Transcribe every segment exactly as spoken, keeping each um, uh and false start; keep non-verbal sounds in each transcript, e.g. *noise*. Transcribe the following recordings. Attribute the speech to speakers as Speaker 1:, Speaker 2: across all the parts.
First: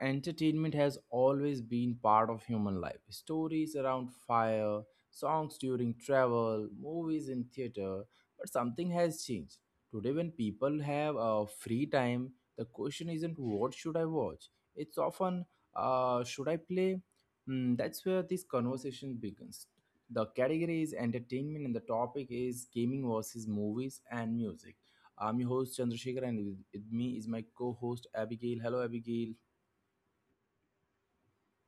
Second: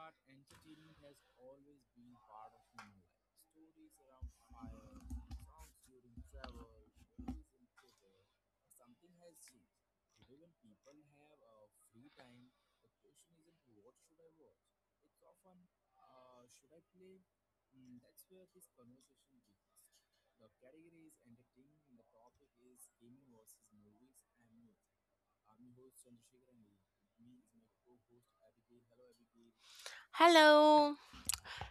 Speaker 1: entertainment has always been part of human life. Stories around fire, songs during travel, movies in theater, but something has changed. Today when people have uh, free time, the question isn't what should I watch? It's often uh, should I play? Hmm, that's where this conversation begins. The category is entertainment and the topic is gaming versus movies and music. I'm your host Chandrasekhar, and with with me is my co-host Abigail. Hello, Abigail.
Speaker 2: Hello.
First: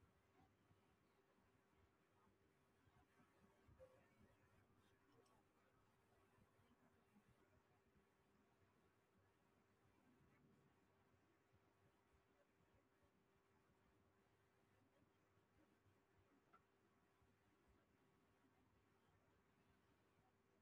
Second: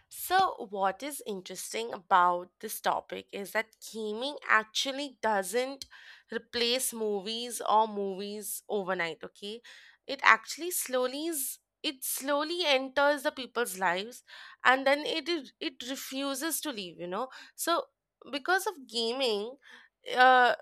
Speaker 2: So, what is interesting about this topic is that gaming actually doesn't replace movies or movies overnight, okay? It actually slowly is, it slowly enters the people's lives and then it it refuses to leave, you know. So, because of gaming, uh,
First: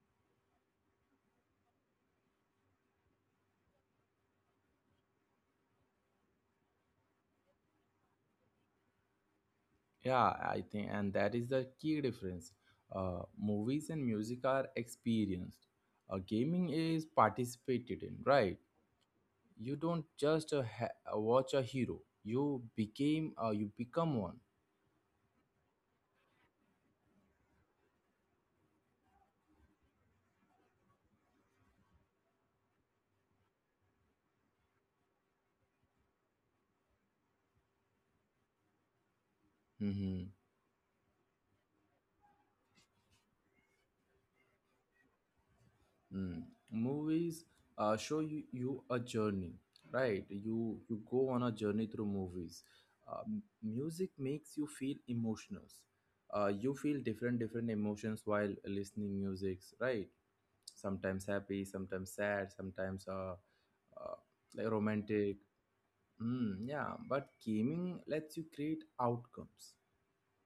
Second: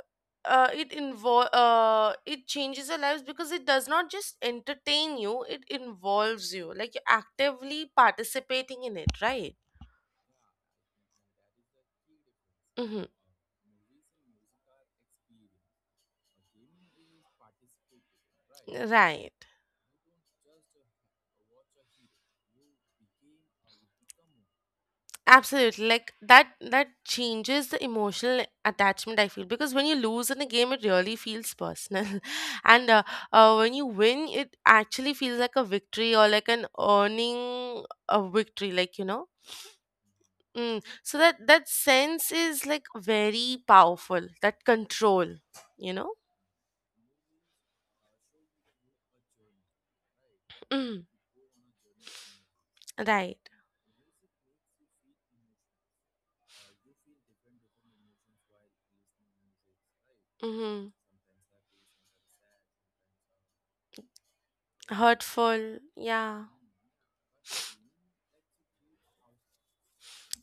Speaker 2: uh, it involve uh, it changes your lives because it does not just entertain you, it involves you, like you're actively participating in it, right?
Speaker 1: Yeah, I think, and that is the key difference.
Speaker 2: Mm-hmm.
Speaker 1: Uh, movies and music are experienced. Uh, gaming is participated in, right?
Speaker 2: Right.
Speaker 1: You don't just uh, ha- uh, watch a hero. You became, uh, you become one.
Speaker 2: Absolutely. Like that that changes the emotional attachment, I feel, because when you lose in a game it really feels personal. *laughs* And uh, uh, when you win it actually feels like a victory, or like an earning a victory, like, you know.
Speaker 1: Mm-hmm.
Speaker 2: Mm. So that that sense is like very powerful. That control, you know.
Speaker 1: Mm. Movies uh, show you, you a journey, right? You you
Speaker 2: Mm.
Speaker 1: go on a journey through movies. Uh,
Speaker 2: Right.
Speaker 1: m- music makes you feel emotions. Uh, you feel different different emotions while listening musics, right?
Speaker 2: Mm-hmm.
Speaker 1: Sometimes happy, sometimes sad, sometimes uh, uh like romantic.
Speaker 2: Hurtful. Yeah.
Speaker 1: Mm, yeah, but gaming lets you create outcomes.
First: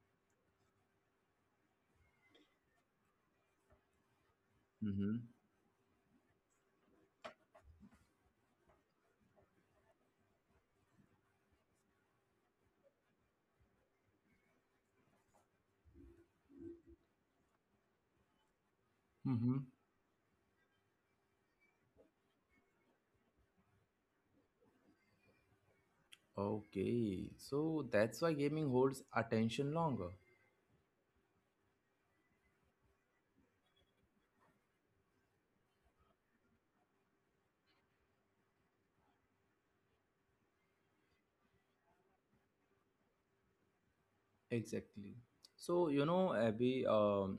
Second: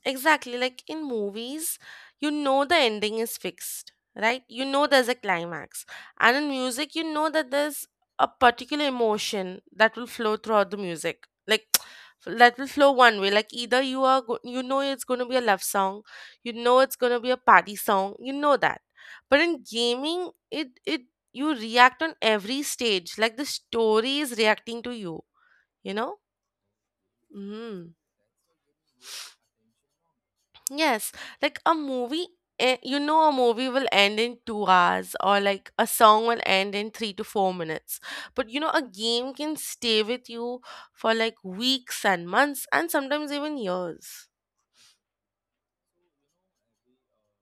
Speaker 2: Exactly. Like in movies, you know the ending is fixed, right? You know there's a
Speaker 1: Mm-hmm.
Speaker 2: climax. And in music, you know that there's a particular emotion that will flow throughout the music. Like *sniffs* *tsk* that will flow one way. Like either you are go- you know it's going to be a love song, you know it's going to be a party song, you know that. But
Speaker 1: hmm
Speaker 2: in gaming, it it you react on every stage. Like the story is reacting to you, you know?
Speaker 1: Okay, so
Speaker 2: Mm.
Speaker 1: that's why gaming holds attention longer.
Speaker 2: Yes, like a movie, eh, you know, a movie will end in two hours, or like a song will end in three to four minutes. But you know, a game can stay with you for like weeks and months, and sometimes even years.
Speaker 1: Exactly. So, you know, Abby, um,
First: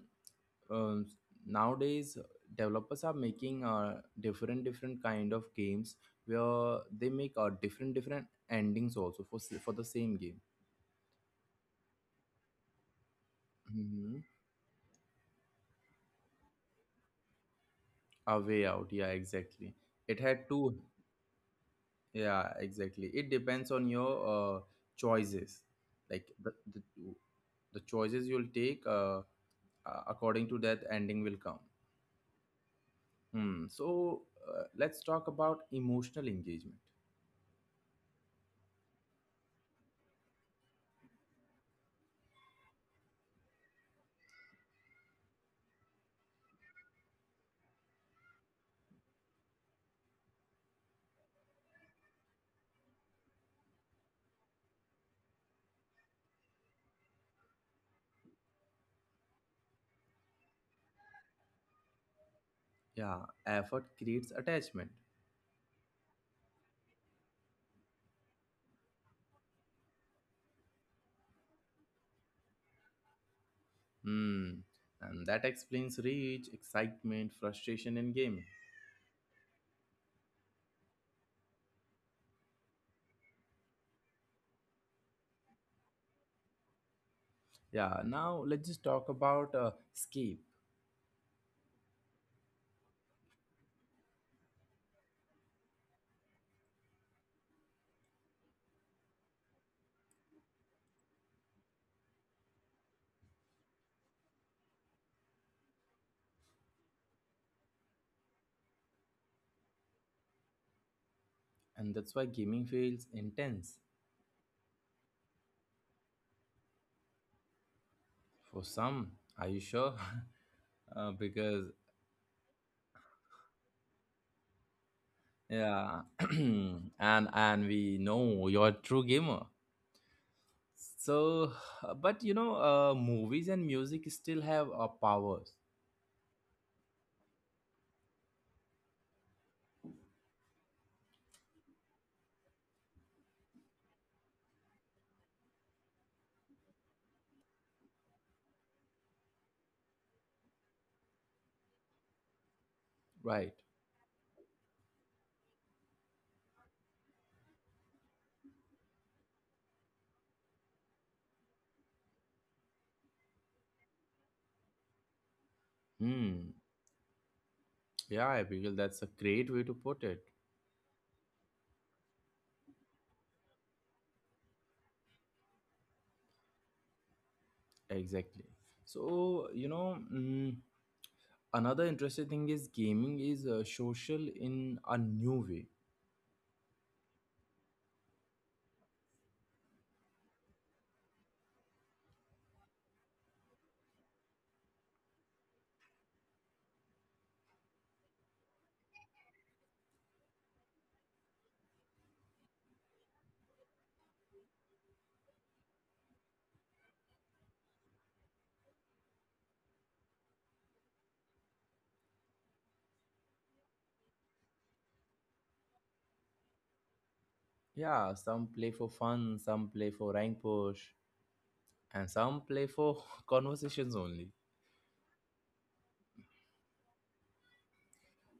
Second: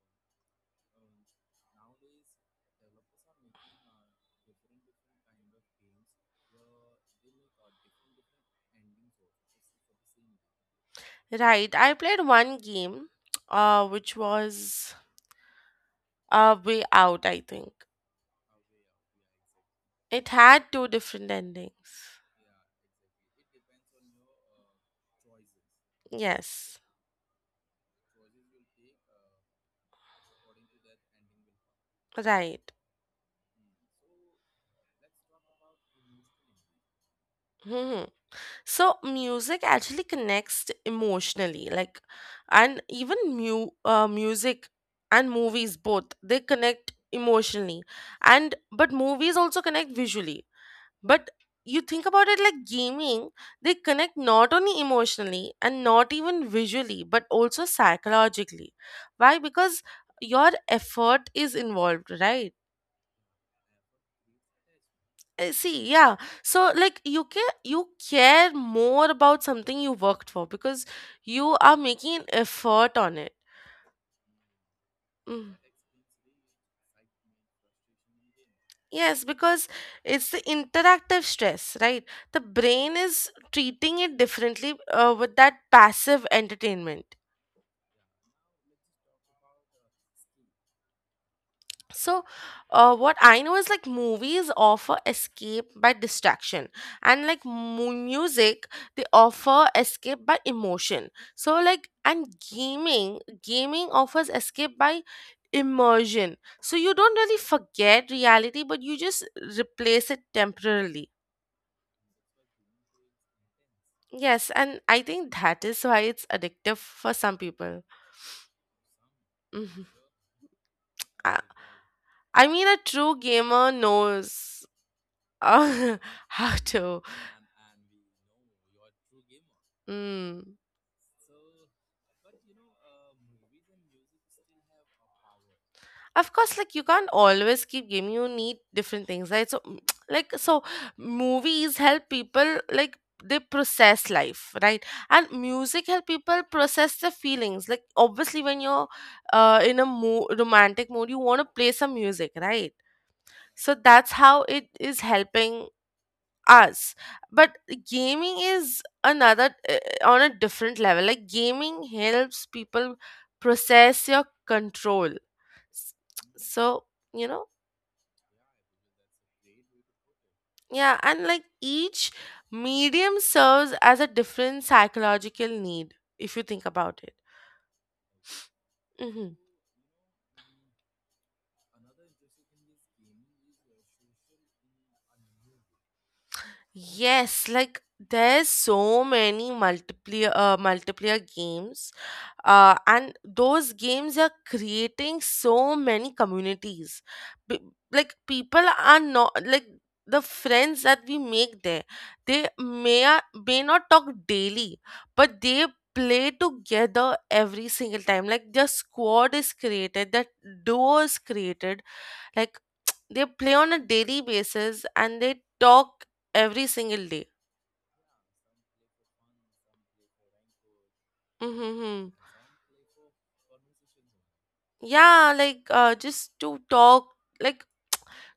Speaker 1: um, nowadays developers are making uh, different different kind of games where they make uh, different different endings also for s- for the same game.
Speaker 2: Right, I played one game, uh, which
Speaker 1: Mm-hmm.
Speaker 2: was uh, Way Out, I think.
Speaker 1: A way out, yeah, exactly. It
Speaker 2: It
Speaker 1: had
Speaker 2: had
Speaker 1: two,
Speaker 2: two different endings.
Speaker 1: yeah, exactly. It depends on your uh, choices, like the, the
Speaker 2: Yes,
Speaker 1: the choices you'll take. Uh, uh, according to that, ending will come.
Speaker 2: right.
Speaker 1: Hmm. So uh, let's talk about emotional engagement.
Speaker 2: *laughs* So music actually connects emotionally, like, and even mu- uh, music and movies, both, they connect emotionally, and but movies also connect visually. But you think about it, like, gaming, they connect not only emotionally and not even visually, but also psychologically. Why? Because your effort is involved, right?
Speaker 1: Yeah, effort creates attachment.
Speaker 2: Uh, See, yeah. So, like, you care, you care more about something you worked for because you are making an effort on it.
Speaker 1: Hmm. And that
Speaker 2: Mm.
Speaker 1: explains reach, excitement, frustration in gaming.
Speaker 2: Yes, because it's the interactive stress, right? The brain is treating it differently uh, with that passive entertainment.
Speaker 1: Yeah, now let's just talk about uh, escape.
Speaker 2: So uh, what I know is, like, movies offer escape by distraction, and like mu- music, they offer escape by emotion. So, like, and gaming gaming offers escape by immersion. So you don't really forget reality, but you just replace it temporarily.
Speaker 1: And that's why gaming feels intense
Speaker 2: Yes, and I think that is why it's addictive for some people.
Speaker 1: for some. Are you
Speaker 2: Mhm.
Speaker 1: sure? *laughs* uh,
Speaker 2: I,
Speaker 1: because,
Speaker 2: I mean a true gamer knows uh,
Speaker 1: yeah, *clears throat*
Speaker 2: *laughs* how
Speaker 1: and
Speaker 2: to.
Speaker 1: and we know you're a true gamer.
Speaker 2: Mm.
Speaker 1: So, *sighs* but you know, uh, movies and music still have uh, powers,
Speaker 2: Of course, like, you can't always keep gaming, you need different things, right? So *tsk* like, so movies help people, like, they process life, right? And music help people process their feelings, like obviously when you're uh, in a mo- romantic mood you want to play some music, right?
Speaker 1: right?
Speaker 2: So that's how it is helping us. But gaming is another uh, on a different level. Like gaming helps people process your control.
Speaker 1: Hmm.
Speaker 2: So, you know,
Speaker 1: Yeah, Abigail, that's a great way to put it.
Speaker 2: yeah, and like each medium serves as a different psychological need if you think about it.
Speaker 1: Exactly.
Speaker 2: Hmm.
Speaker 1: So, you know, mm, another interesting thing is gaming is uh, social in a new way.
Speaker 2: Yes, like there's so many multiplayer uh, multiplayer games, uh, and those games are creating so many communities. P- like people are not like, the friends that we make there, they may are, may not talk daily, but they play together every single time. Like their squad is created, that duo is created, like *tsk* they play on a daily basis and they talk every single day.
Speaker 1: Yeah, some play for fun, some play for rank push, and
Speaker 2: Mm-hmm.
Speaker 1: some play for *laughs* conversations only.
Speaker 2: Yeah, like uh, just to talk, like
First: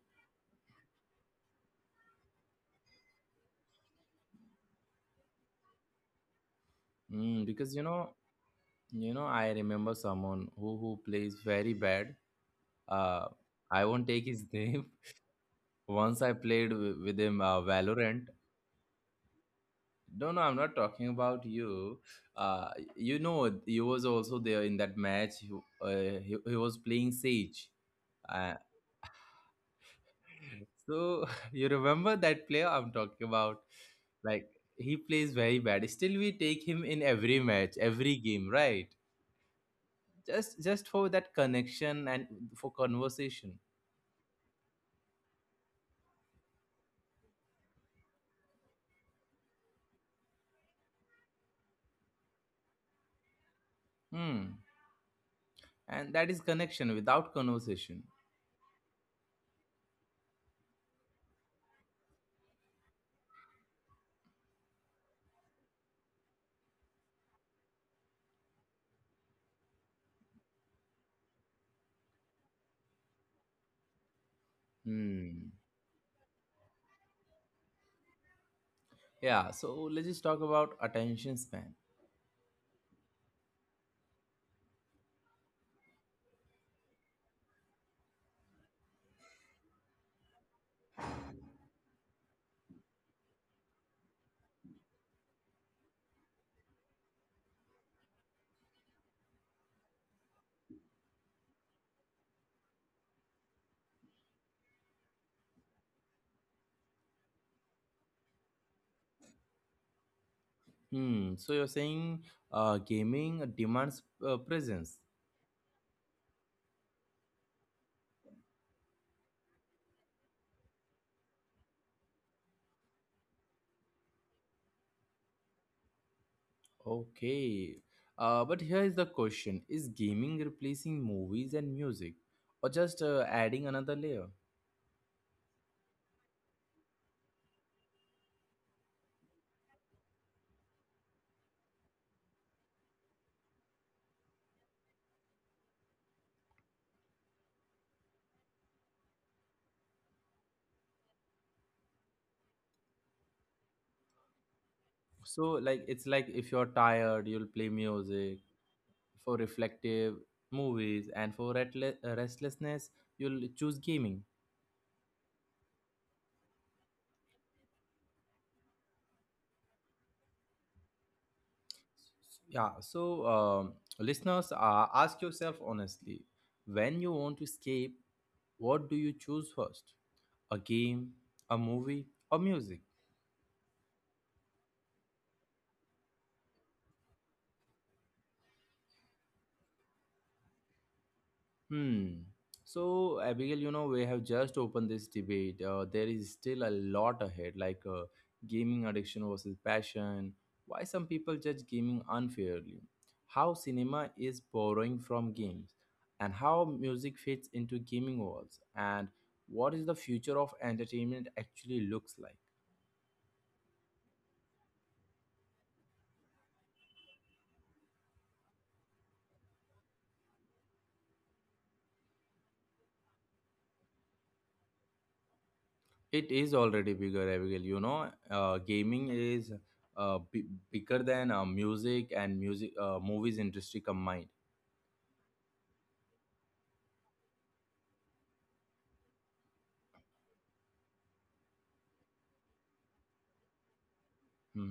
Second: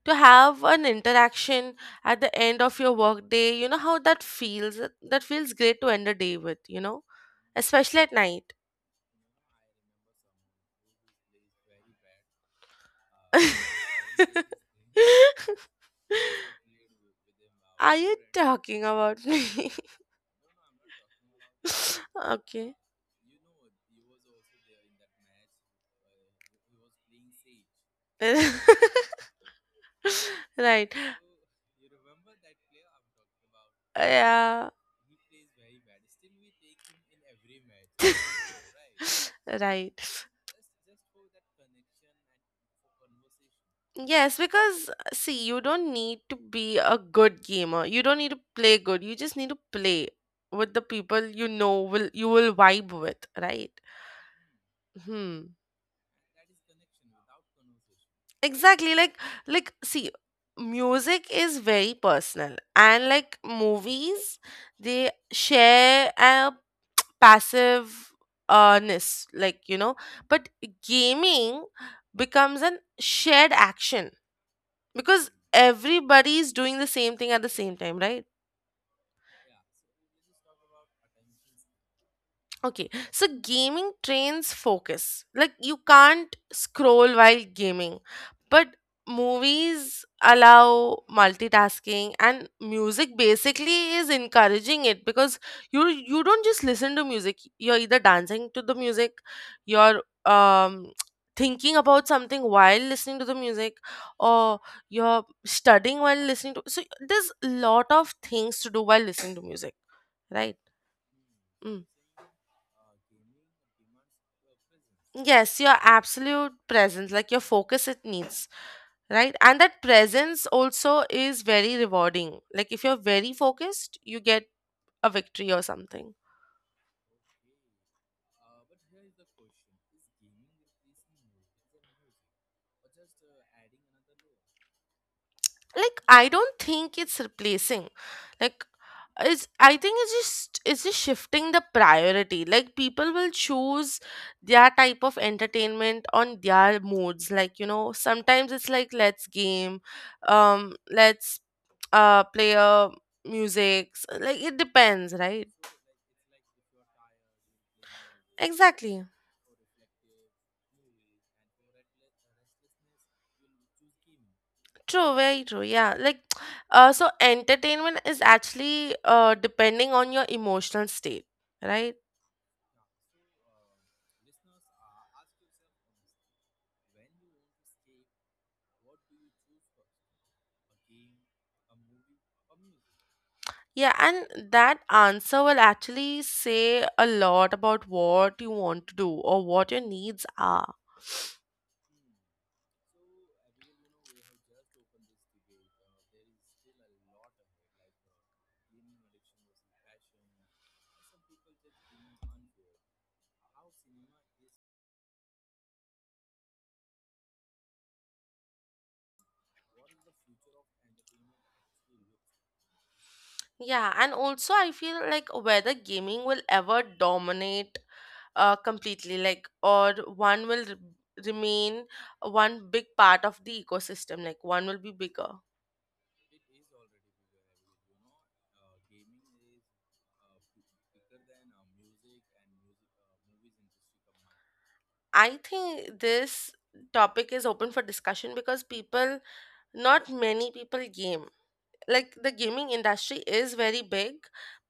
Speaker 2: to have an interaction at the end of your work day, you know how that feels. That feels great to end a day with, you know,
Speaker 1: Mm, because you
Speaker 2: especially
Speaker 1: know,
Speaker 2: at night.
Speaker 1: you know, I remember someone who who plays very bad. Uh, I won't take his *laughs* name.
Speaker 2: *laughs*
Speaker 1: Once I played w- with him uh,
Speaker 2: Are you
Speaker 1: Valorant,
Speaker 2: talking about me?
Speaker 1: No, no, I'm not talking about you.
Speaker 2: *laughs*
Speaker 1: Uh,
Speaker 2: Okay.
Speaker 1: you know, he was also there in that match. He, uh, he, he was playing Sage. Uh,
Speaker 2: *laughs* Right.
Speaker 1: so, *laughs* you remember that player I'm talking about? Like
Speaker 2: Yeah.
Speaker 1: he plays very bad. Still, we take him in every match, every game, right?
Speaker 2: *laughs* Right.
Speaker 1: Just just for that connection and for conversation.
Speaker 2: Yes, because uh, see, you don't need to be a good gamer. You don't need to play good. You just need to play with the people you know will you will vibe with, right?
Speaker 1: Hmm.
Speaker 2: Hmm.
Speaker 1: And that is connection without conversation.
Speaker 2: Exactly. Like like see, music is very personal, and like movies, they share a passive uh, ness, like, you know. But gaming becomes an shared action because
Speaker 1: Hmm.
Speaker 2: everybody is doing the same thing at the same time, right?
Speaker 1: Yeah. So let's just talk about attention span.
Speaker 2: Okay, so gaming trains focus. Like, you can't scroll while gaming, but movies allow multitasking, and music basically is encouraging it because you you don't just listen to music. You're either dancing to the music, you're um *tsk* thinking about something while listening to the music, or you're studying while listening to, so there's a lot of things to do while listening to music, right?
Speaker 1: Hmm. So you're
Speaker 2: Hmm.
Speaker 1: saying uh, gaming demands uh, presence.
Speaker 2: Yes, your absolute presence, like your focus, it needs, right? And that presence also is very rewarding. Like if you're very focused, you get a victory or something.
Speaker 1: Okay. Uh, but here is the question: Is gaming replacing movies and music, or just uh, adding another layer?
Speaker 2: Like, I don't think it's replacing. Like, it's, I think it's just, it's just shifting the priority. Like people will choose their type of entertainment on their moods. Like, you know, sometimes it's like, let's game, um let's uh play a music. Like it depends,
Speaker 1: So
Speaker 2: right?
Speaker 1: like it's like if you're tired, you'll play music
Speaker 2: Exactly.
Speaker 1: for reflective movies, and for retle- uh, restlessness, you'll choose gaming.
Speaker 2: True, very true. Yeah, like *tsk* uh, so entertainment is actually uh, depending on your emotional state, right?
Speaker 1: Yeah. So um, listeners, uh, ask yourself honestly: When you want to escape, what do you choose first? A game, a movie, or music.
Speaker 2: Yeah, and that answer will actually say a lot about what you want to do or what your needs are.
Speaker 1: Hmm. So, Abigail, you know, we have just opened this debate. Uh, there is still a lot ahead, like uh, gaming addiction versus passion, why some people judge gaming unfairly, how cinema is borrowing from games, and how music fits into gaming worlds, and what is the future of entertainment actually looks like.
Speaker 2: Yeah, and also I feel like whether gaming will ever dominate uh, completely, like, or one will re- remain one big part of the ecosystem, like, one will be bigger.
Speaker 1: It is already bigger, Abigail. You know, uh, gaming is uh, b- bigger than uh, music and music uh, movies industry combined.
Speaker 2: I think this topic is open for discussion because people, not many people game. Like the gaming industry is very big,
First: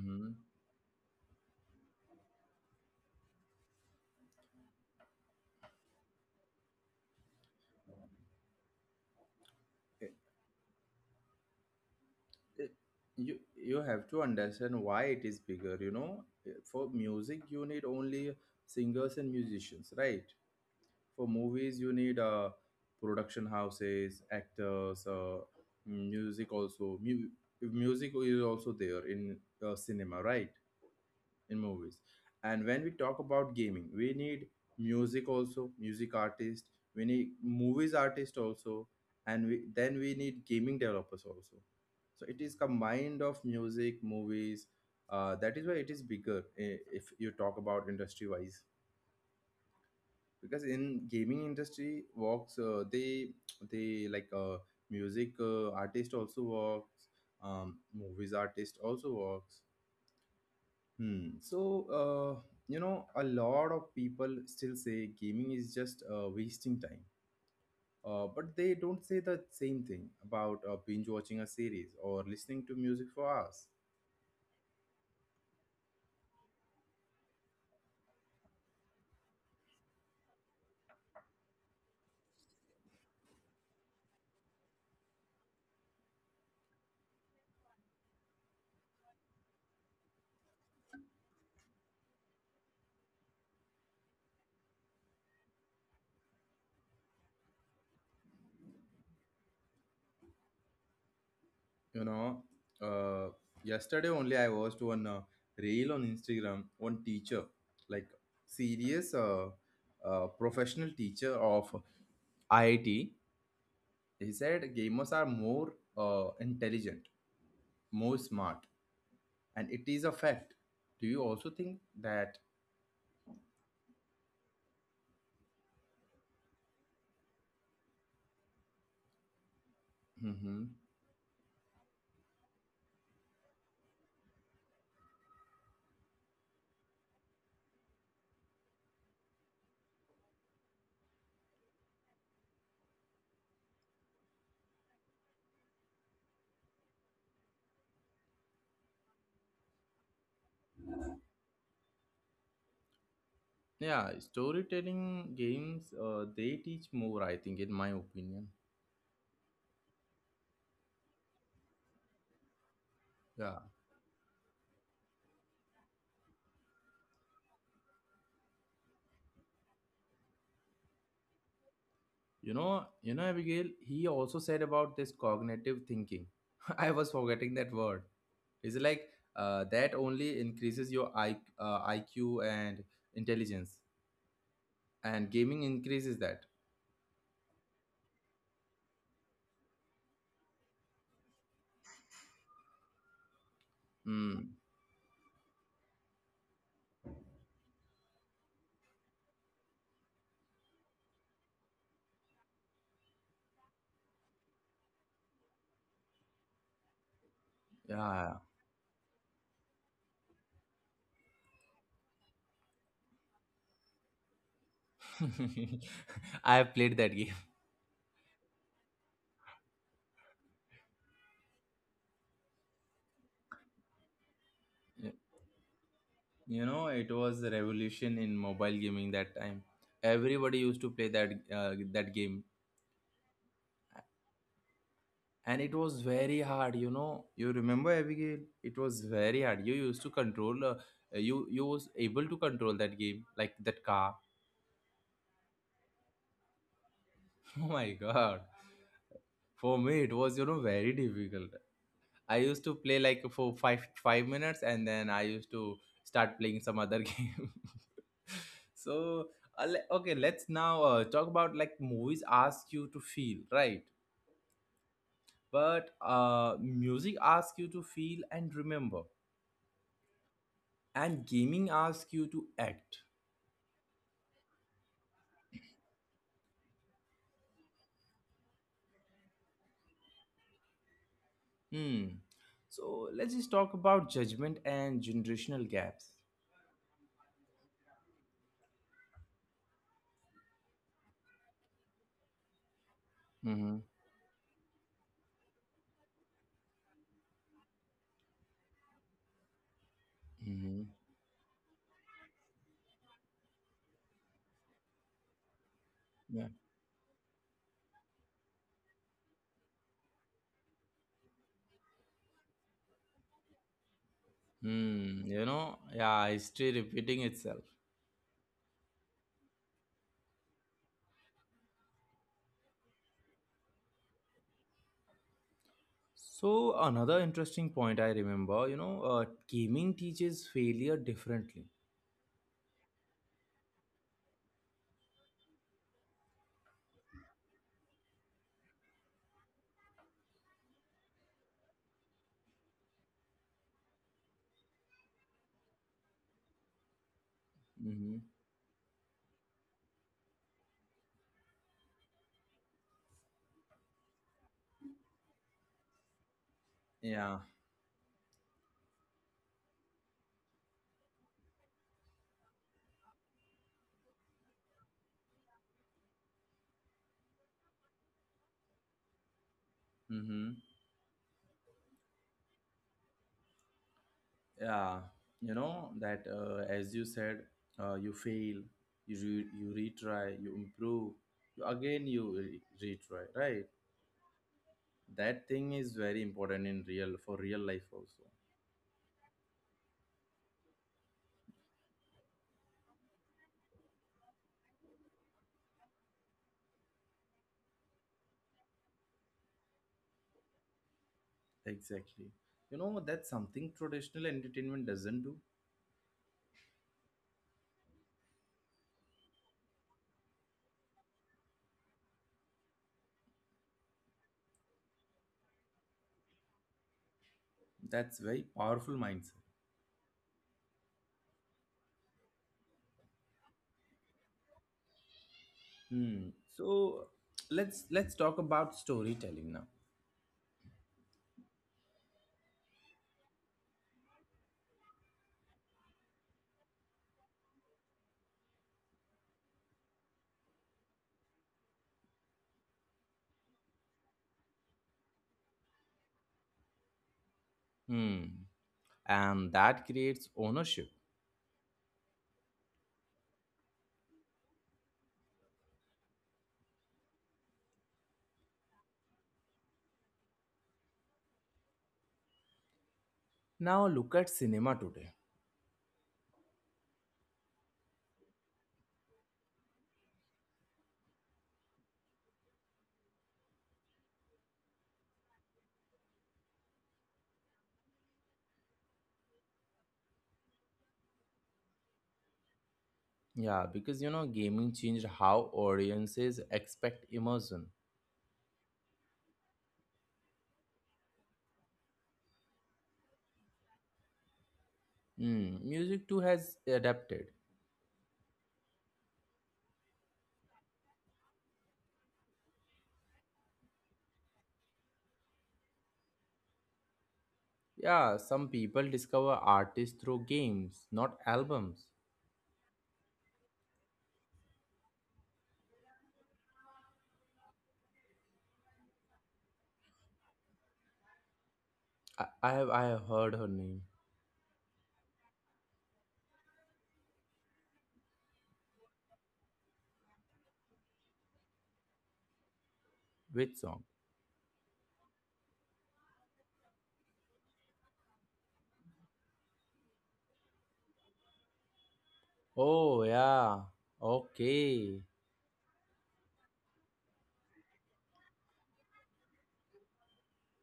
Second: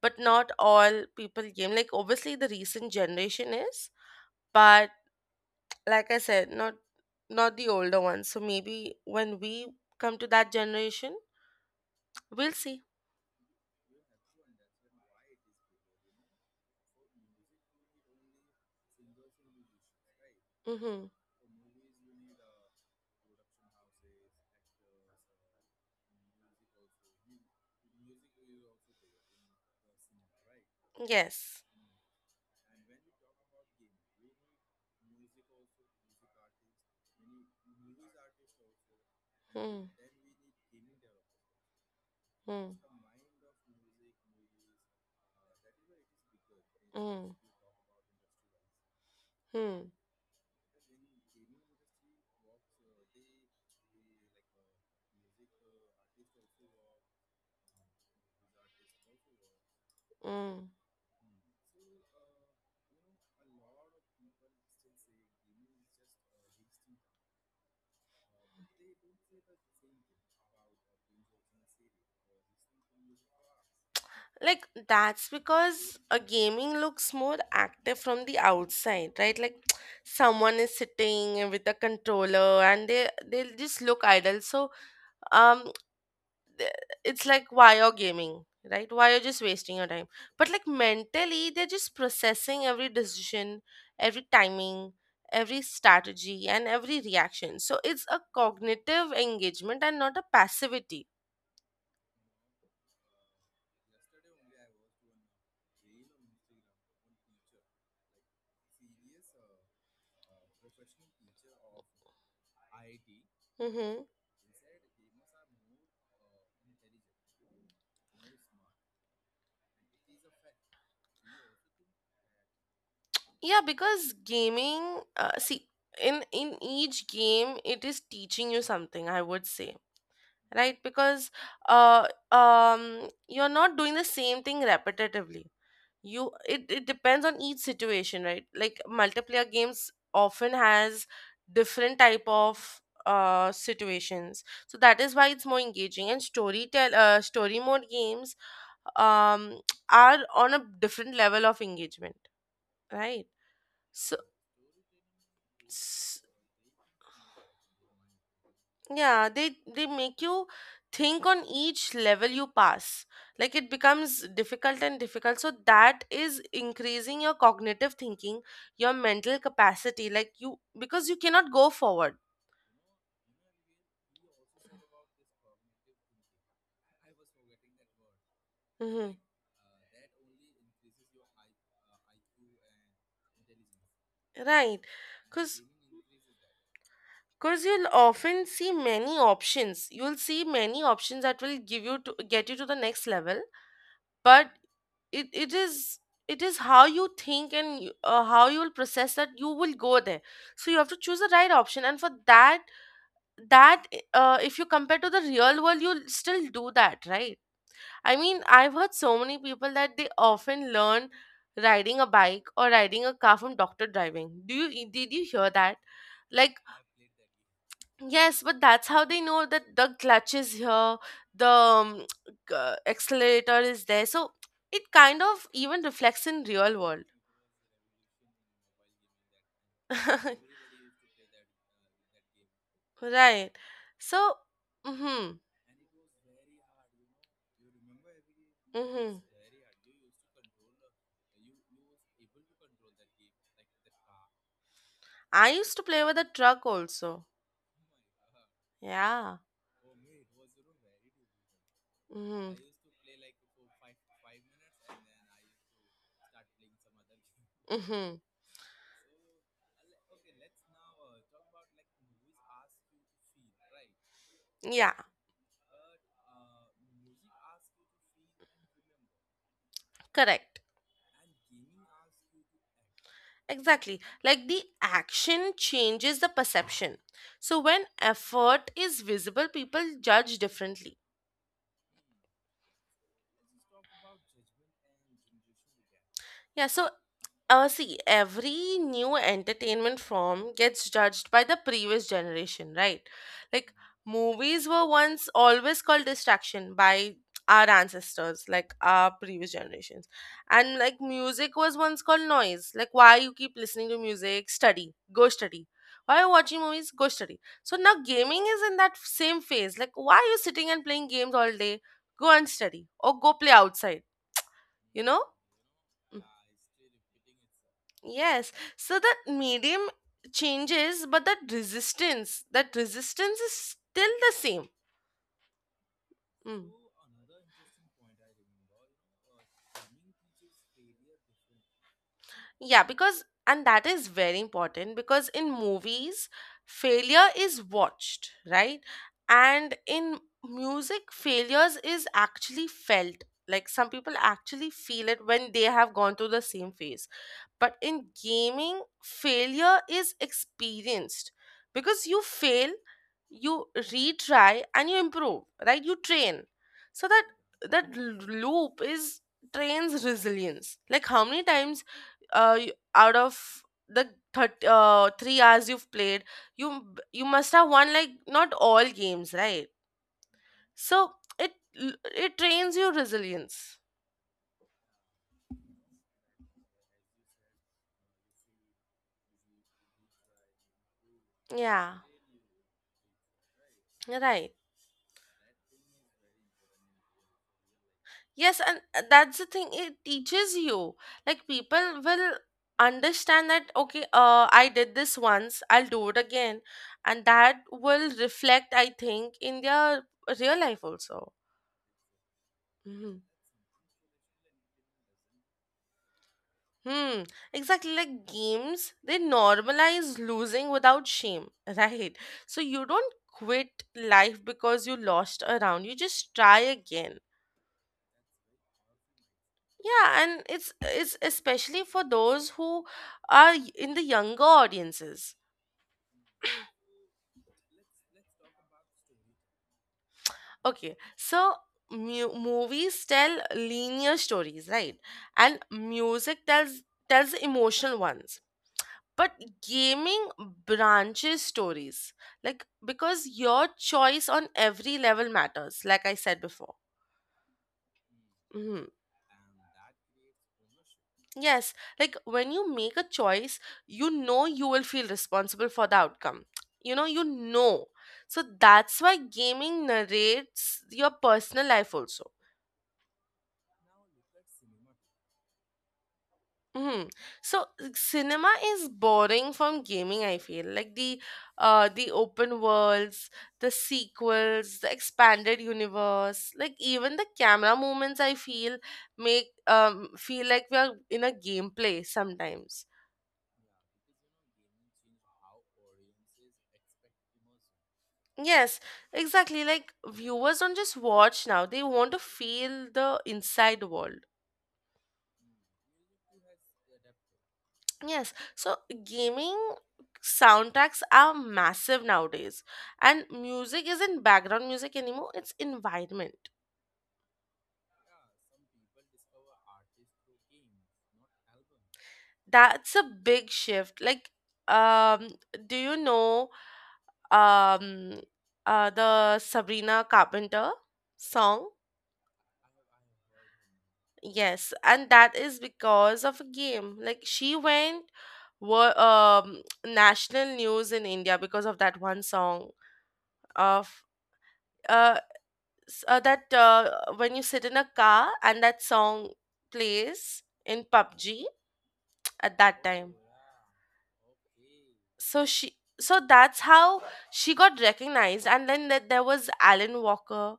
Speaker 2: but not all people game. Like obviously the recent generation is, but like I said, not not the older ones. So maybe when we
Speaker 1: It,
Speaker 2: come to that generation, we'll
Speaker 1: it,
Speaker 2: see.
Speaker 1: you you have to understand why it is bigger. You know, for music you need only singers and musicians, right?
Speaker 2: Mm-hmm.
Speaker 1: For movies you need uh, production houses, actors, uh, music also. Mu- music is also there in uh, cinema, right? In
Speaker 2: Yes.
Speaker 1: movies. And when we talk about gaming, we need music also, music artist, we need movies artist also, and we
Speaker 2: Mm-hmm.
Speaker 1: then we need gaming developers also. So it is combined of music, movies. Uh, that is why it is bigger eh, if you talk about industry wise.
Speaker 2: Mm-hmm.
Speaker 1: Because in gaming industry works, uh, they they like uh, music uh, artist also works, um, movies artist also works.
Speaker 2: Mm.
Speaker 1: Hmm. So, uh, you know, a lot of people still say gaming is just uh, wasting time. Uh, but they don't say the same thing about uh, binge watching a series or listening to music for hours.
Speaker 2: Like that's because a gaming looks more active from the outside, right? Like *tsk* someone is sitting with a controller and they they'll just look idle. So um, th- it's like, why you're gaming, right? Why you're just wasting your time. But like mentally, they're just processing every decision, every timing, every strategy, and every reaction. So it's a cognitive engagement and not a passivity.
Speaker 1: You know, uh, yesterday only I watched one uh, reel on Instagram, one teacher, like serious uh, uh, professional teacher of I I T. He said gamers are more uh, intelligent, more smart and it is a fact. Do you also think that?
Speaker 2: Yeah, because gaming, uh, see, in in each game, it is teaching you something, I would say,
Speaker 1: hmm
Speaker 2: right? Because uh, um, you're not doing the same thing repetitively. You It, it depends on each situation, right? Like multiplayer games often has different type of uh situations. So that is why it's more engaging. And story tell uh, story mode games um *tsk* are on a different level of engagement, right?
Speaker 1: Yeah,
Speaker 2: So
Speaker 1: storytelling games uh, they teach more. I think, in my opinion.
Speaker 2: yeah, they they make you think on each level you pass. Like
Speaker 1: Yeah,
Speaker 2: it becomes difficult and difficult. So that is increasing your cognitive thinking, your mental capacity. Like you, because you cannot go forward.
Speaker 1: you know, you know, Abigail. He also said about this cognitive thinking. *laughs* I was forgetting that word. It's like
Speaker 2: Mm-hmm.
Speaker 1: uh, that only increases your I, uh, I Q and intelligence,
Speaker 2: Right.
Speaker 1: and gaming
Speaker 2: Because
Speaker 1: increases that.
Speaker 2: because you'll often see many options. You'll see many options that will give you to get you to the next level, but
Speaker 1: Mm.
Speaker 2: it, it is it is how you think and you- uh, how you will process that you will go there. So you have to choose the right option, and for that, that uh, if you compare to the real world you'll still do that, right? I
Speaker 1: Yeah,
Speaker 2: mean, I've heard so many people that they often learn riding a bike or riding a car from doctor driving. Do you, did you hear that?
Speaker 1: *laughs* I
Speaker 2: Like,
Speaker 1: have played that game.
Speaker 2: yes, but that's how they know that the clutch is here, the um, g- uh, accelerator is there. So it kind
Speaker 1: *laughs*
Speaker 2: of even reflects in
Speaker 1: You
Speaker 2: real
Speaker 1: know
Speaker 2: world.
Speaker 1: it was a revolution in mobile gaming that time.
Speaker 2: *laughs*
Speaker 1: Everybody used to play that uh, that game
Speaker 2: Right. So, mm-hmm,
Speaker 1: and it was very hard, you know. You remember Abigail, it was
Speaker 2: mm-hmm.
Speaker 1: very hard. You used to control uh, you you was able to control that game, like that car.
Speaker 2: I used to play with a truck also.
Speaker 1: *laughs* Oh my god,
Speaker 2: Yeah.
Speaker 1: for me it was, you know, very difficult.
Speaker 2: I.
Speaker 1: I
Speaker 2: Mm-hmm.
Speaker 1: used to play like for five five minutes and then I used to start playing some other *laughs* game.
Speaker 2: Other *laughs* game.
Speaker 1: *laughs* So, uh, le- okay, let's now uh, talk about, like movies ask you to feel, right?
Speaker 2: Mm-hmm. Yeah,
Speaker 1: But uh, music asks you to feel and remember,
Speaker 2: correct.
Speaker 1: and gaming asks you to act.
Speaker 2: Exactly. Like the action changes the perception. So when effort is visible, people judge differently.
Speaker 1: hmm so let's just talk about judgment and generational gaps.
Speaker 2: Yeah, so uh, see, every new entertainment form gets judged by the previous generation, right? Like
Speaker 1: Mm-hmm.
Speaker 2: movies were once always called distraction by our ancestors, like our previous generations. And
Speaker 1: Mm-hmm.
Speaker 2: like music was once called noise. Like why you keep listening to music? Study. Go study. Why you
Speaker 1: Yeah.
Speaker 2: watching movies? Go study. So now gaming is in that same phase. Like why are you sitting and playing games all day? Go and study or go play outside, you know?
Speaker 1: Hmm you know,
Speaker 2: Mm.
Speaker 1: yeah, history repeating itself.
Speaker 2: Yes. So that medium changes, but that resistance, that resistance is still the same.
Speaker 1: So
Speaker 2: Mm.
Speaker 1: another interesting point I remember, you know, uh, gaming teaches failure differently.
Speaker 2: Yeah, because, and that is very important because in movies, failure is watched, right? And in music, failures is actually felt. Like some people actually feel it when they have gone through the same phase. But in
Speaker 1: Mm-hmm.
Speaker 2: gaming, failure is experienced because you fail, you retry, and you improve, right? You train. So that
Speaker 1: Yeah.
Speaker 2: that l- loop is trains resilience. Like how many times uh, y- out of the thirty uh, three hours you've played, you m- you must have won like not all games, right?
Speaker 1: Mm-hmm.
Speaker 2: So it l- it trains your resilience.
Speaker 1: Yeah, you know that uh, as you said, uh, you fail, you re- you retry, you improve, you
Speaker 2: Yeah,
Speaker 1: again you re- retry, right?
Speaker 2: right.
Speaker 1: That thing is very important in real for real life also.
Speaker 2: Yes, and uh, that's the thing. It teaches you. Like people will understand that. Okay, uh, I did this once. I'll do it again, and that will reflect, I think, in their real life also.
Speaker 1: Exactly. You know,
Speaker 2: Mm-hmm.
Speaker 1: that's something traditional entertainment doesn't do.
Speaker 2: Hmm, exactly. Like games, they normalize losing without shame, *laughs* right? So you don't quit life because you lost a round. You just try again.
Speaker 1: That's very powerful mindset.
Speaker 2: Yeah, and it's it's especially for those who are y- in the younger audiences.
Speaker 1: Hmm. So let's let's talk about storytelling now.
Speaker 2: Okay, so mu- movies tell linear stories, right? And music tells tells emotional ones. But gaming branches stories, like because your choice on every level matters, like I said before.
Speaker 1: Hmm.
Speaker 2: Hmm.
Speaker 1: And that creates ownership.
Speaker 2: Yes, like when you make a choice, you know you will feel responsible for the outcome. You know, you know. So that's why gaming narrates your personal life also.
Speaker 1: Now look at cinema today.
Speaker 2: Hmm. So cinema is borrowing from gaming, I feel. Like the uh the open worlds, the sequels, the expanded universe, like even the camera movements I feel make um feel like we are in a gameplay sometimes.
Speaker 1: Yeah, because you know, gaming changed how audiences expect immersion.
Speaker 2: Yes, exactly. Like viewers don't just watch now, they want to feel the inside world.
Speaker 1: Mm, music too has adapted.
Speaker 2: Yes, so gaming soundtracks are massive nowadays, and music isn't background music anymore, it's environment.
Speaker 1: Yeah, some people discover artists through games, not albums.
Speaker 2: That's a big shift. Like, um, do you know um uh the Sabrina Carpenter song?
Speaker 1: I, I have I have heard her name.
Speaker 2: Yes, and that is because of a game. Like she went were um national news in India because of that one song
Speaker 1: Which song?
Speaker 2: of uh s- uh, that uh, when you sit in a car and that song plays in P U B G at that
Speaker 1: Oh
Speaker 2: time.
Speaker 1: yeah. Okay.
Speaker 2: So she, so that's how she got recognized. And then that there was Alan Walker.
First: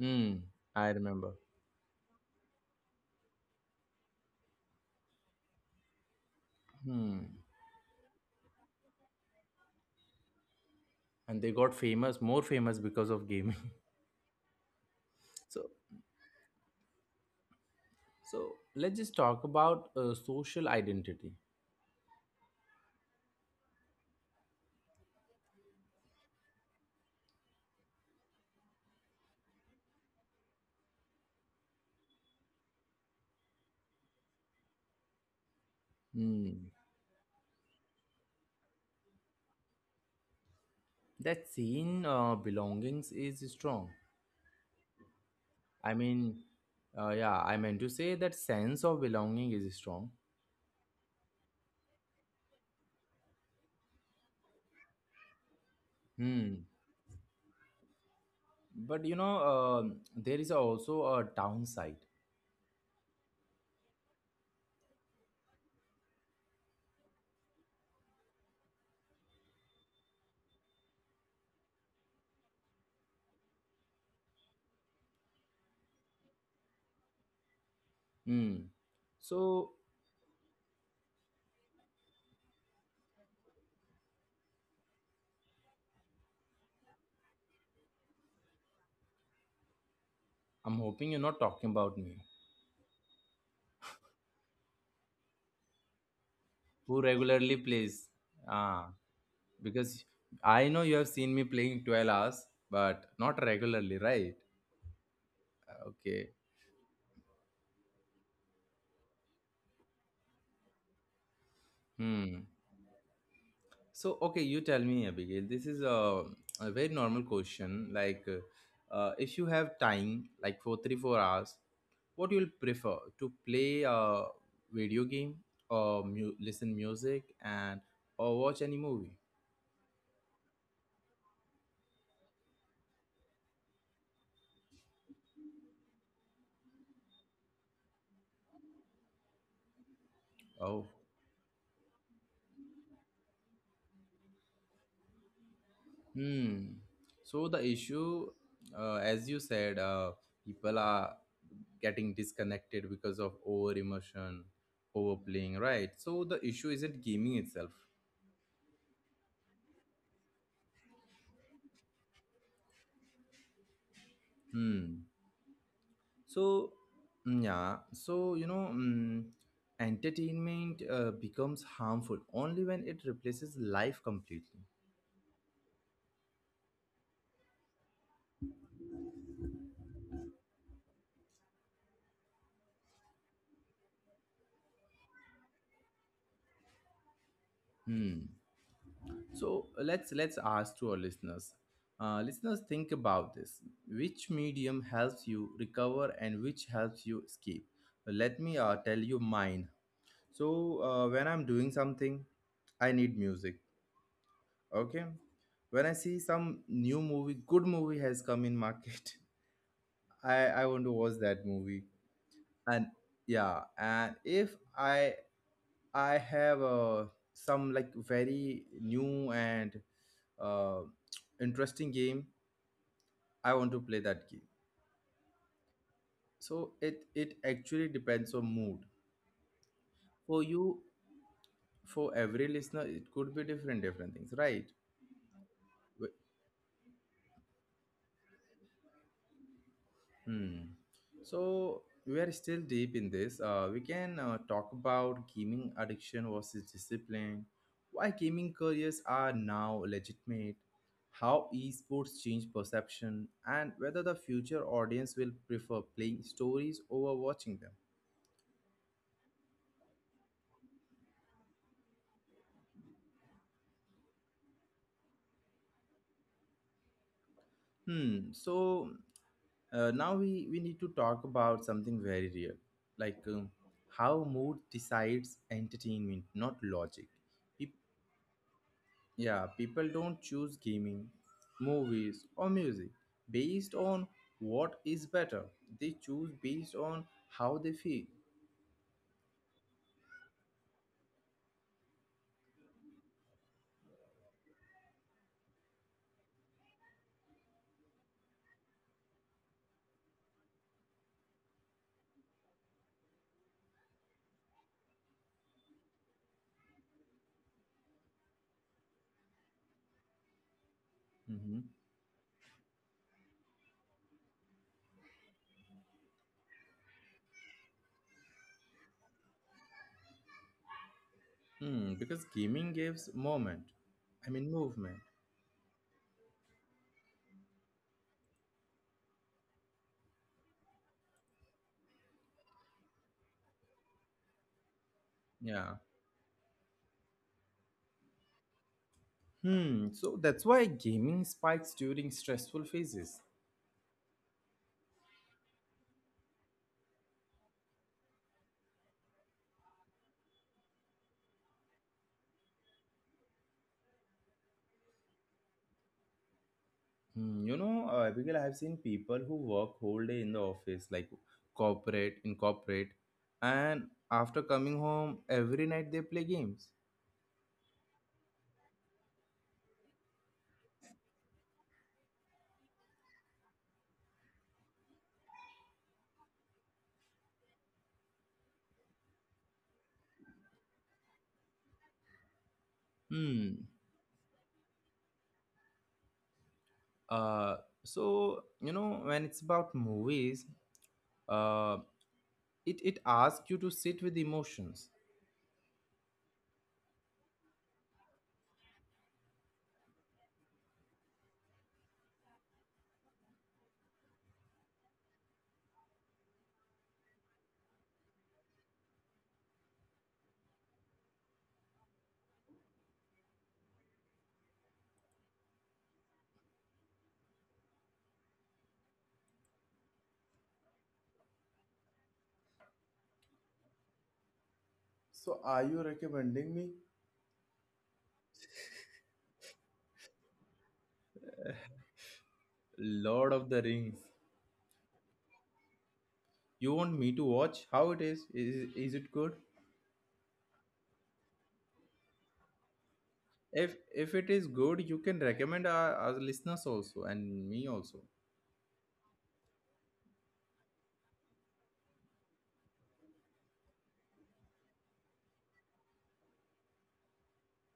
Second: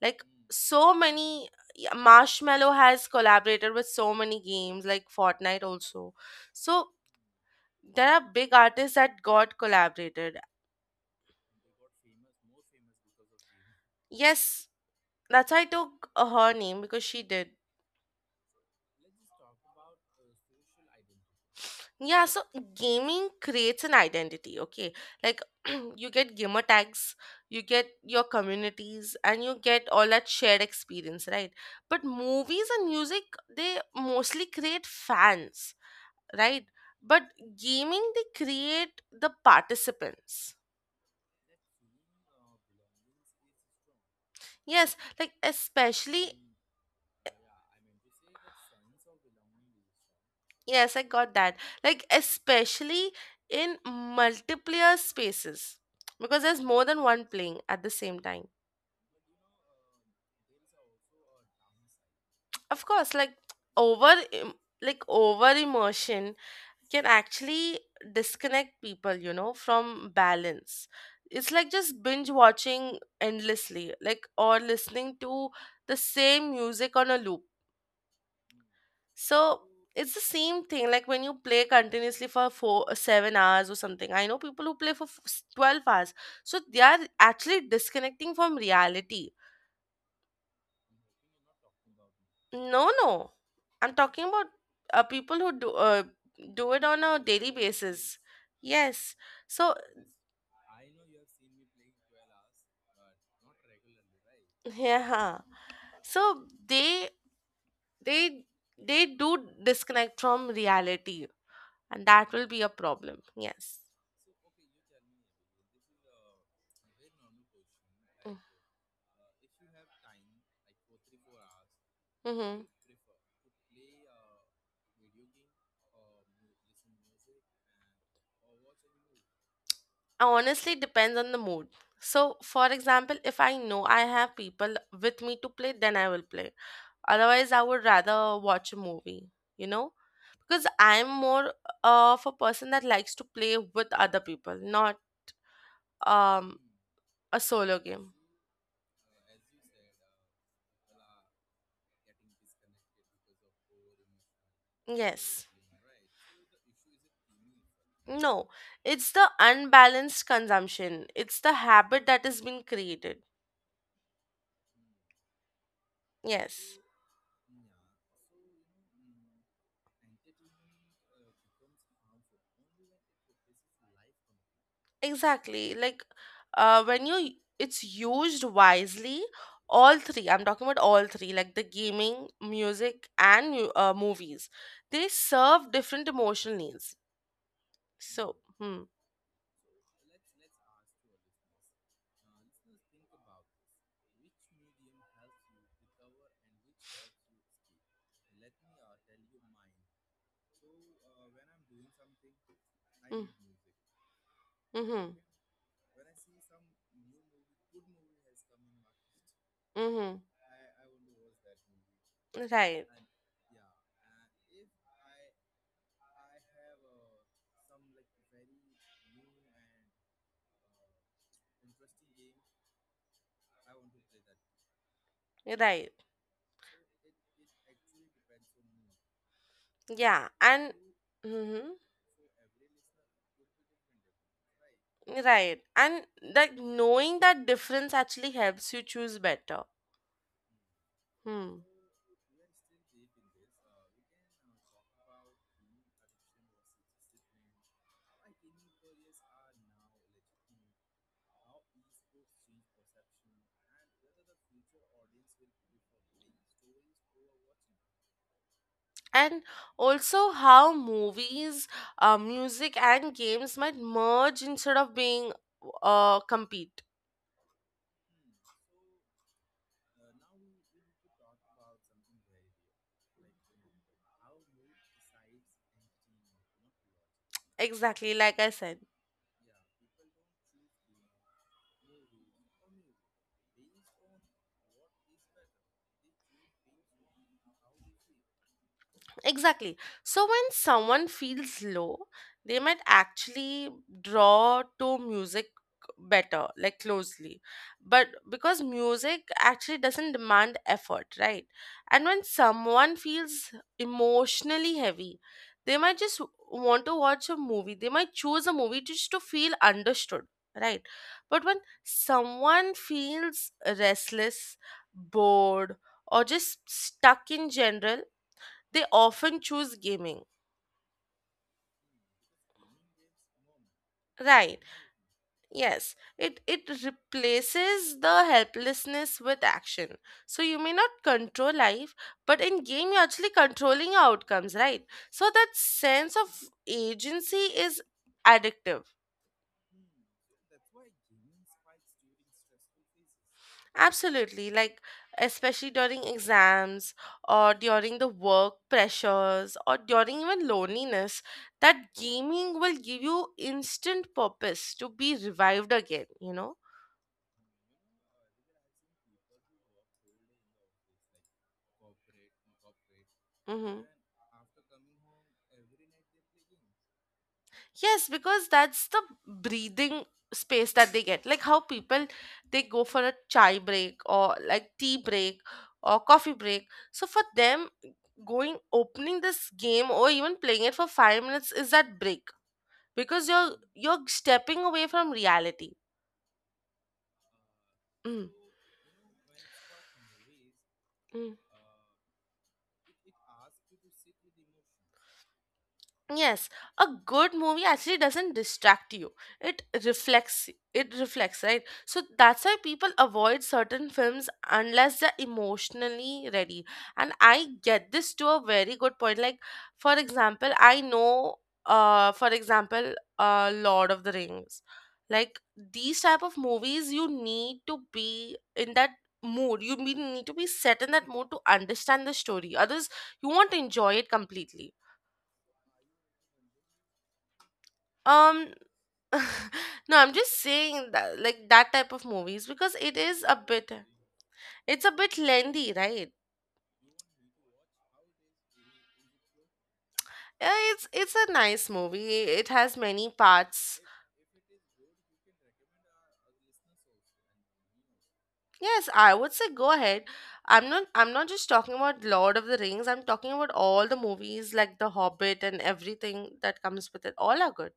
Speaker 2: Like
Speaker 1: I
Speaker 2: so
Speaker 1: remember.
Speaker 2: many, yeah, Marshmallow has collaborated with so many games like Fortnite also. So
Speaker 1: Hmm.
Speaker 2: there are big artists that got collaborated.
Speaker 1: And they got famous, more famous because of gaming.
Speaker 2: Yes, that's why I
Speaker 1: *laughs* So,
Speaker 2: took uh, her name because she did.
Speaker 1: so let's just talk about uh, social identity.
Speaker 2: Yeah, so gaming creates an identity, okay? Like *clears throat* you get gamer tags, you get your communities, and you get all that shared experience, right? But movies and music, they mostly create fans, right?
Speaker 1: Hmm.
Speaker 2: But gaming, they create the participants.
Speaker 1: That scene uh, belongings is strong.
Speaker 2: Yes, like
Speaker 1: I
Speaker 2: especially,
Speaker 1: mean, uh, yeah, I meant to say that sense of belonging is strong.
Speaker 2: yes, I got that. Like especially in multiplayer spaces, because there's
Speaker 1: Hmm.
Speaker 2: more than one playing at the same time.
Speaker 1: But you know, um there is also a downside.
Speaker 2: Of course, like over im- like over emotion can actually disconnect people you know from balance. It's like just binge watching endlessly, like or listening to the same music on a loop.
Speaker 1: Hmm.
Speaker 2: So
Speaker 1: So
Speaker 2: it's the same thing, like when you play continuously for four seven hours or something. I know people who play for f- twelve hours, so they are actually disconnecting from reality.
Speaker 1: I'm hoping you're not talking about me,
Speaker 2: No, no. I'm talking about uh, people who do uh, do it
Speaker 1: who
Speaker 2: on a daily
Speaker 1: regularly plays.
Speaker 2: basis.
Speaker 1: Ah,
Speaker 2: Yes. So
Speaker 1: because I know you have seen me playing twelve hours, but not regularly, right?
Speaker 2: yeah.
Speaker 1: Okay.
Speaker 2: So they they they do disconnect from reality, and that will
Speaker 1: Hmm.
Speaker 2: be a problem. Yes.
Speaker 1: So okay, you tell me, Abigail. This is a, a very normal question. Like, uh, uh, if you have time, like for three four hours, what you'll
Speaker 2: Mm-hmm.
Speaker 1: prefer to play a video game or mu- listen music and or watch any movie.
Speaker 2: Honestly, depends on the mood. So, for example, if I know I have people with me to play, then I will play. Otherwise, I would rather watch a movie, you know, because
Speaker 1: Oh,
Speaker 2: I'm more of a person that likes to play with other people, not um
Speaker 1: hmm
Speaker 2: a
Speaker 1: so the
Speaker 2: solo game.
Speaker 1: issue uh, as you said, uh, people are getting disconnected because of over emotion,
Speaker 2: Yes.
Speaker 1: overplaying, right? So the issue isn't gaming itself.
Speaker 2: No, it's the unbalanced consumption. It's the habit that has been created.
Speaker 1: hmm so
Speaker 2: Yes.
Speaker 1: mm, yeah, so you know, mm, entertainment uh, becomes harmful only when it replaces life completely.
Speaker 2: Exactly. Like uh, when you it's used wisely, all three. I'm talking about all three, like the gaming, music, and mu- uh, movies. They serve different emotional needs.
Speaker 1: hmm
Speaker 2: So, hmm.
Speaker 1: So let's let's ask to our listeners. Uh, listeners, think about this: which medium helps you recover and which helps you escape? Let me uh, tell you mine. So uh, when I'm doing something, I need
Speaker 2: Mm,
Speaker 1: music. Okay.
Speaker 2: mm-hmm.
Speaker 1: When I see some new movie, good movie has come in market,
Speaker 2: Mm-hmm.
Speaker 1: *laughs* I I want to watch that movie.
Speaker 2: Right.
Speaker 1: And yeah, and if I I have uh, some like very new and uh, interesting game. I want to play that game.
Speaker 2: Right.
Speaker 1: So it it actually depends on mood.
Speaker 2: Yeah.
Speaker 1: For
Speaker 2: And
Speaker 1: you,
Speaker 2: mm-hmm.
Speaker 1: for every listener, it could be different different things, right?
Speaker 2: Right. And like knowing that difference actually helps you choose better.
Speaker 1: Hmm.
Speaker 2: Hmm.
Speaker 1: So we are still deep in this. Uh, we can uh, talk about gaming addiction versus discipline, why gaming careers are now legitimate, how esports change perception, and whether the future audience will prefer playing stories over watching them.
Speaker 2: And also how movies, uh, music, and games might merge instead of being uh, compete.
Speaker 1: Hmm. So uh, now we, we need to talk about something very real, like um, how mood decides entertainment, not logic. Peop-
Speaker 2: Exactly, like I said.
Speaker 1: Yeah, people don't choose gaming, movies, or music based on what is better. They choose based on how they feel.
Speaker 2: Exactly. So when someone feels low, they might actually draw to music better, like closely. But because music actually doesn't demand effort, right? And when someone feels emotionally heavy, they might just want to watch a movie. They might choose a movie just to feel understood, right? But when
Speaker 1: hmm
Speaker 2: someone feels restless, bored, or just stuck in general, they often choose gaming,
Speaker 1: Hmm, because gaming gives moment. I mean,
Speaker 2: right?
Speaker 1: movement.
Speaker 2: Yes, it it replaces the helplessness with action. So you may not control life, but in game you're actually controlling your outcomes, right? So that
Speaker 1: Yeah.
Speaker 2: sense of agency is addictive.
Speaker 1: Hmm. So that's why gaming spikes during stressful phases.
Speaker 2: Absolutely, like especially during exams or during the work pressures or during even loneliness. That gaming will give you instant purpose to be revived again you know
Speaker 1: Hmm, you know, uh, Abigail, I've seen people who work whole day in the office, like corporate, in corporate,
Speaker 2: Mm-hmm.
Speaker 1: and after coming home every night they play games.
Speaker 2: Yes, because that's the breathing space that they get. Like how people, they go for a chai break, or like tea break or coffee break. So for them, going opening this game or even playing it for five minutes is that break, because you're
Speaker 1: Hmm.
Speaker 2: you're stepping away from reality.
Speaker 1: Uh,
Speaker 2: Mm.
Speaker 1: so you know when it's about movies,
Speaker 2: Mm.
Speaker 1: uh, it it asks you to sit with emotions.
Speaker 2: Yes, a good movie actually doesn't distract you. It reflects it reflects, right? So that's why people avoid certain films unless they're emotionally ready. And I get this to a very good point. Like for example, I know, uh for example uh Lord of the Rings. Like these type of movies, you need to be in that mood. You be- need to be set in that mood to understand the story. Others, you won't enjoy it completely.
Speaker 1: So, are you recommending me?
Speaker 2: Um *laughs* no, I'm just saying that, like that type of movies, because it is
Speaker 1: Lord
Speaker 2: a
Speaker 1: of the
Speaker 2: bit
Speaker 1: Rings.
Speaker 2: it's a bit lengthy, right?
Speaker 1: You want me to watch how it is? Is is it good?
Speaker 2: Uh, It's it's a nice movie. It has many
Speaker 1: If
Speaker 2: parts.
Speaker 1: if it is good, you can recommend our, our listeners also and me also.
Speaker 2: Yes, I would say go ahead. I'm not I'm not just talking about Lord of the Rings. I'm talking about all the movies, like The Hobbit, and everything that comes with it. All are good.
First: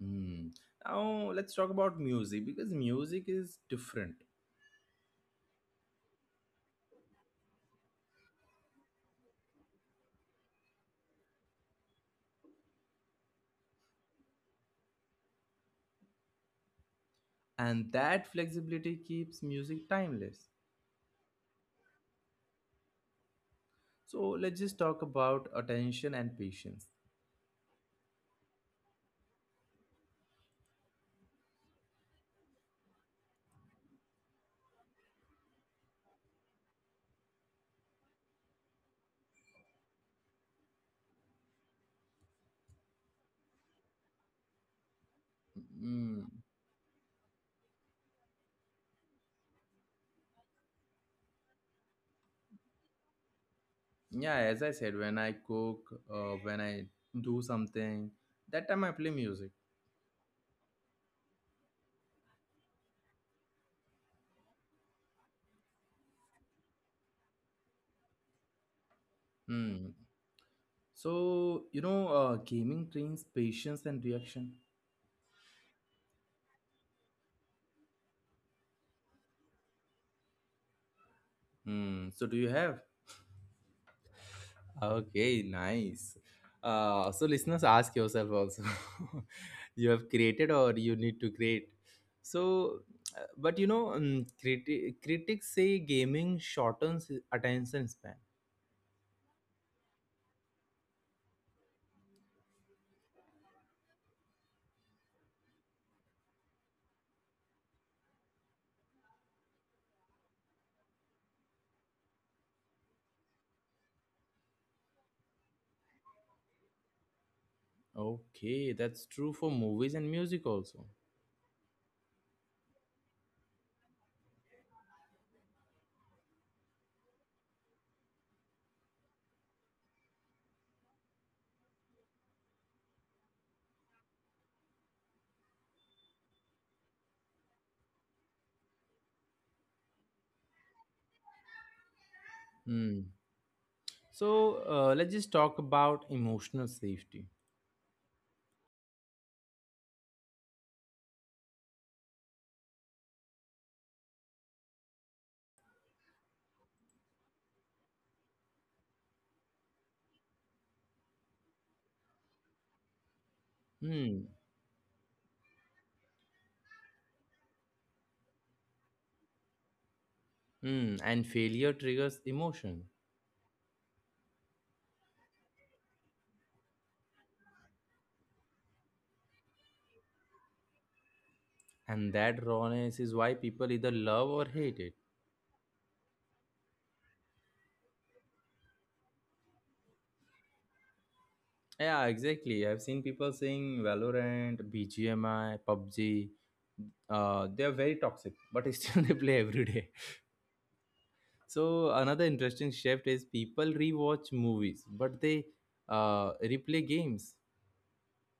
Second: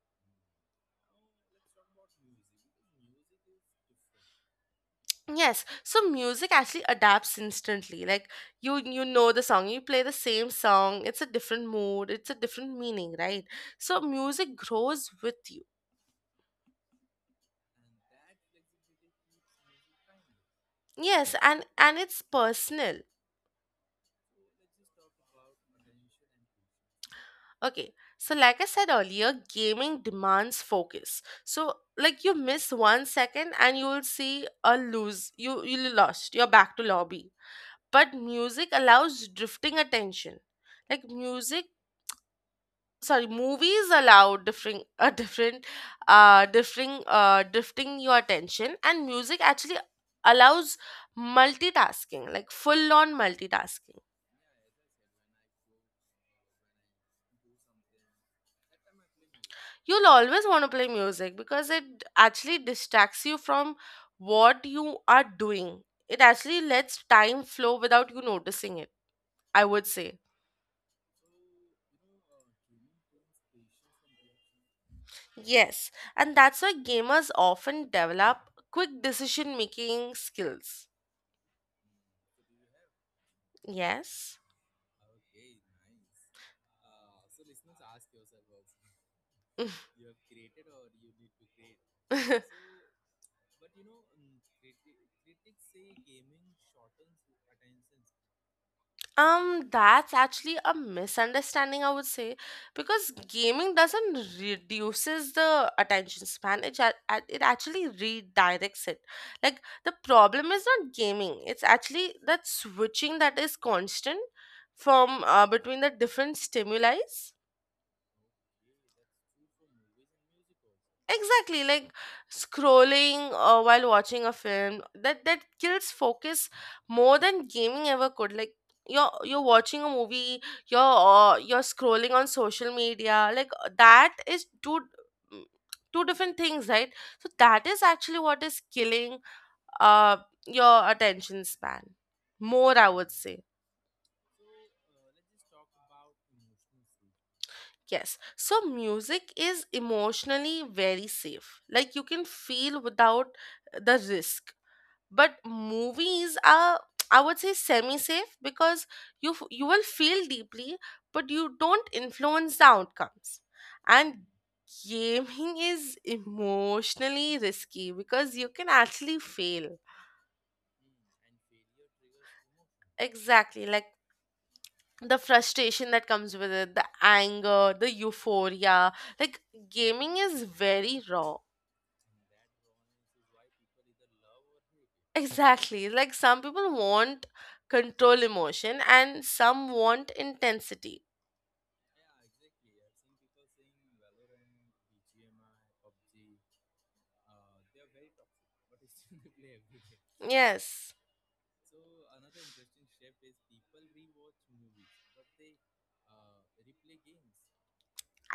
Speaker 1: Hmm. Now let's talk about music because music is different,
Speaker 2: Yes, so music actually adapts instantly. Like you you know the song, you play the same song, it's a different mood, it's a different meaning, right? So music grows with you.
Speaker 1: and that flexibility keeps music timeless.
Speaker 2: Yes, and and it's personal.
Speaker 1: So let's just talk about attention and patience.
Speaker 2: Okay. So like I said earlier, gaming demands focus. So like you miss one second and you will see a lose. You you lost. You're back to lobby. But music allows drifting attention, like music, sorry, movies allow differing, *laughs* a different
Speaker 1: Mm,
Speaker 2: uh differing uh drifting your attention. And music actually allows multitasking, like full on multitasking.
Speaker 1: yeah, as I said, when I cook, uh, when I do something, that time I play music.
Speaker 2: You'll always want to play music because it actually distracts you from what you are doing. It actually lets time flow without you noticing it, I would
Speaker 1: Mm.
Speaker 2: say.
Speaker 1: So, you know, uh, gaming trains patience and reaction.
Speaker 2: Yes, and that's why gamers often develop quick decision making skills.
Speaker 1: Mm, so, do you have?
Speaker 2: Yes.
Speaker 1: Okay, nice. Uh, so, listeners, ask yourself also. *laughs* You have created or you need to create.
Speaker 2: *laughs*
Speaker 1: So, uh, but you know, um, criti- critics say gaming shortens attention span.
Speaker 2: Um, that's actually a misunderstanding, I would say, because gaming doesn't reduces the attention span. It, ja- a- it actually redirects it. Like the problem is not gaming; it's actually that switching that is constant from, uh, between the different stimuli.
Speaker 1: Okay, that's true for movies and music also.
Speaker 2: Exactly, like scrolling uh, while watching a film, that that kills focus more than gaming ever could. Like you're you're watching a movie, you're uh, you're scrolling on social media, like, uh, that is two, mm, two different things, right? So that is actually what is killing uh your attention span more, I
Speaker 1: Hmm.
Speaker 2: would say.
Speaker 1: So uh, let's just talk about emotional safety.
Speaker 2: Yes, so music is emotionally very safe. Like you can feel without the risk. But movies are, I would say, semi safe, because you f- you will feel deeply, but you don't influence the outcomes. And
Speaker 1: Hmm.
Speaker 2: gaming *laughs* is emotionally risky because you can actually fail.
Speaker 1: Hmm. And failure triggers emotion.
Speaker 2: Exactly, like the frustration that comes with it, the anger, the euphoria. Like gaming is very raw.
Speaker 1: And that rawness is why people either love or hate it.
Speaker 2: *laughs* Exactly, like some people want control emotion and some want intensity.
Speaker 1: Yeah, exactly. I've seen people saying Valorant, B G M I, PUBG. Uh, they are very toxic, but *laughs* still they play every day.
Speaker 2: Yes.
Speaker 1: So another interesting shift is people rewatch movies, but they uh, replay games.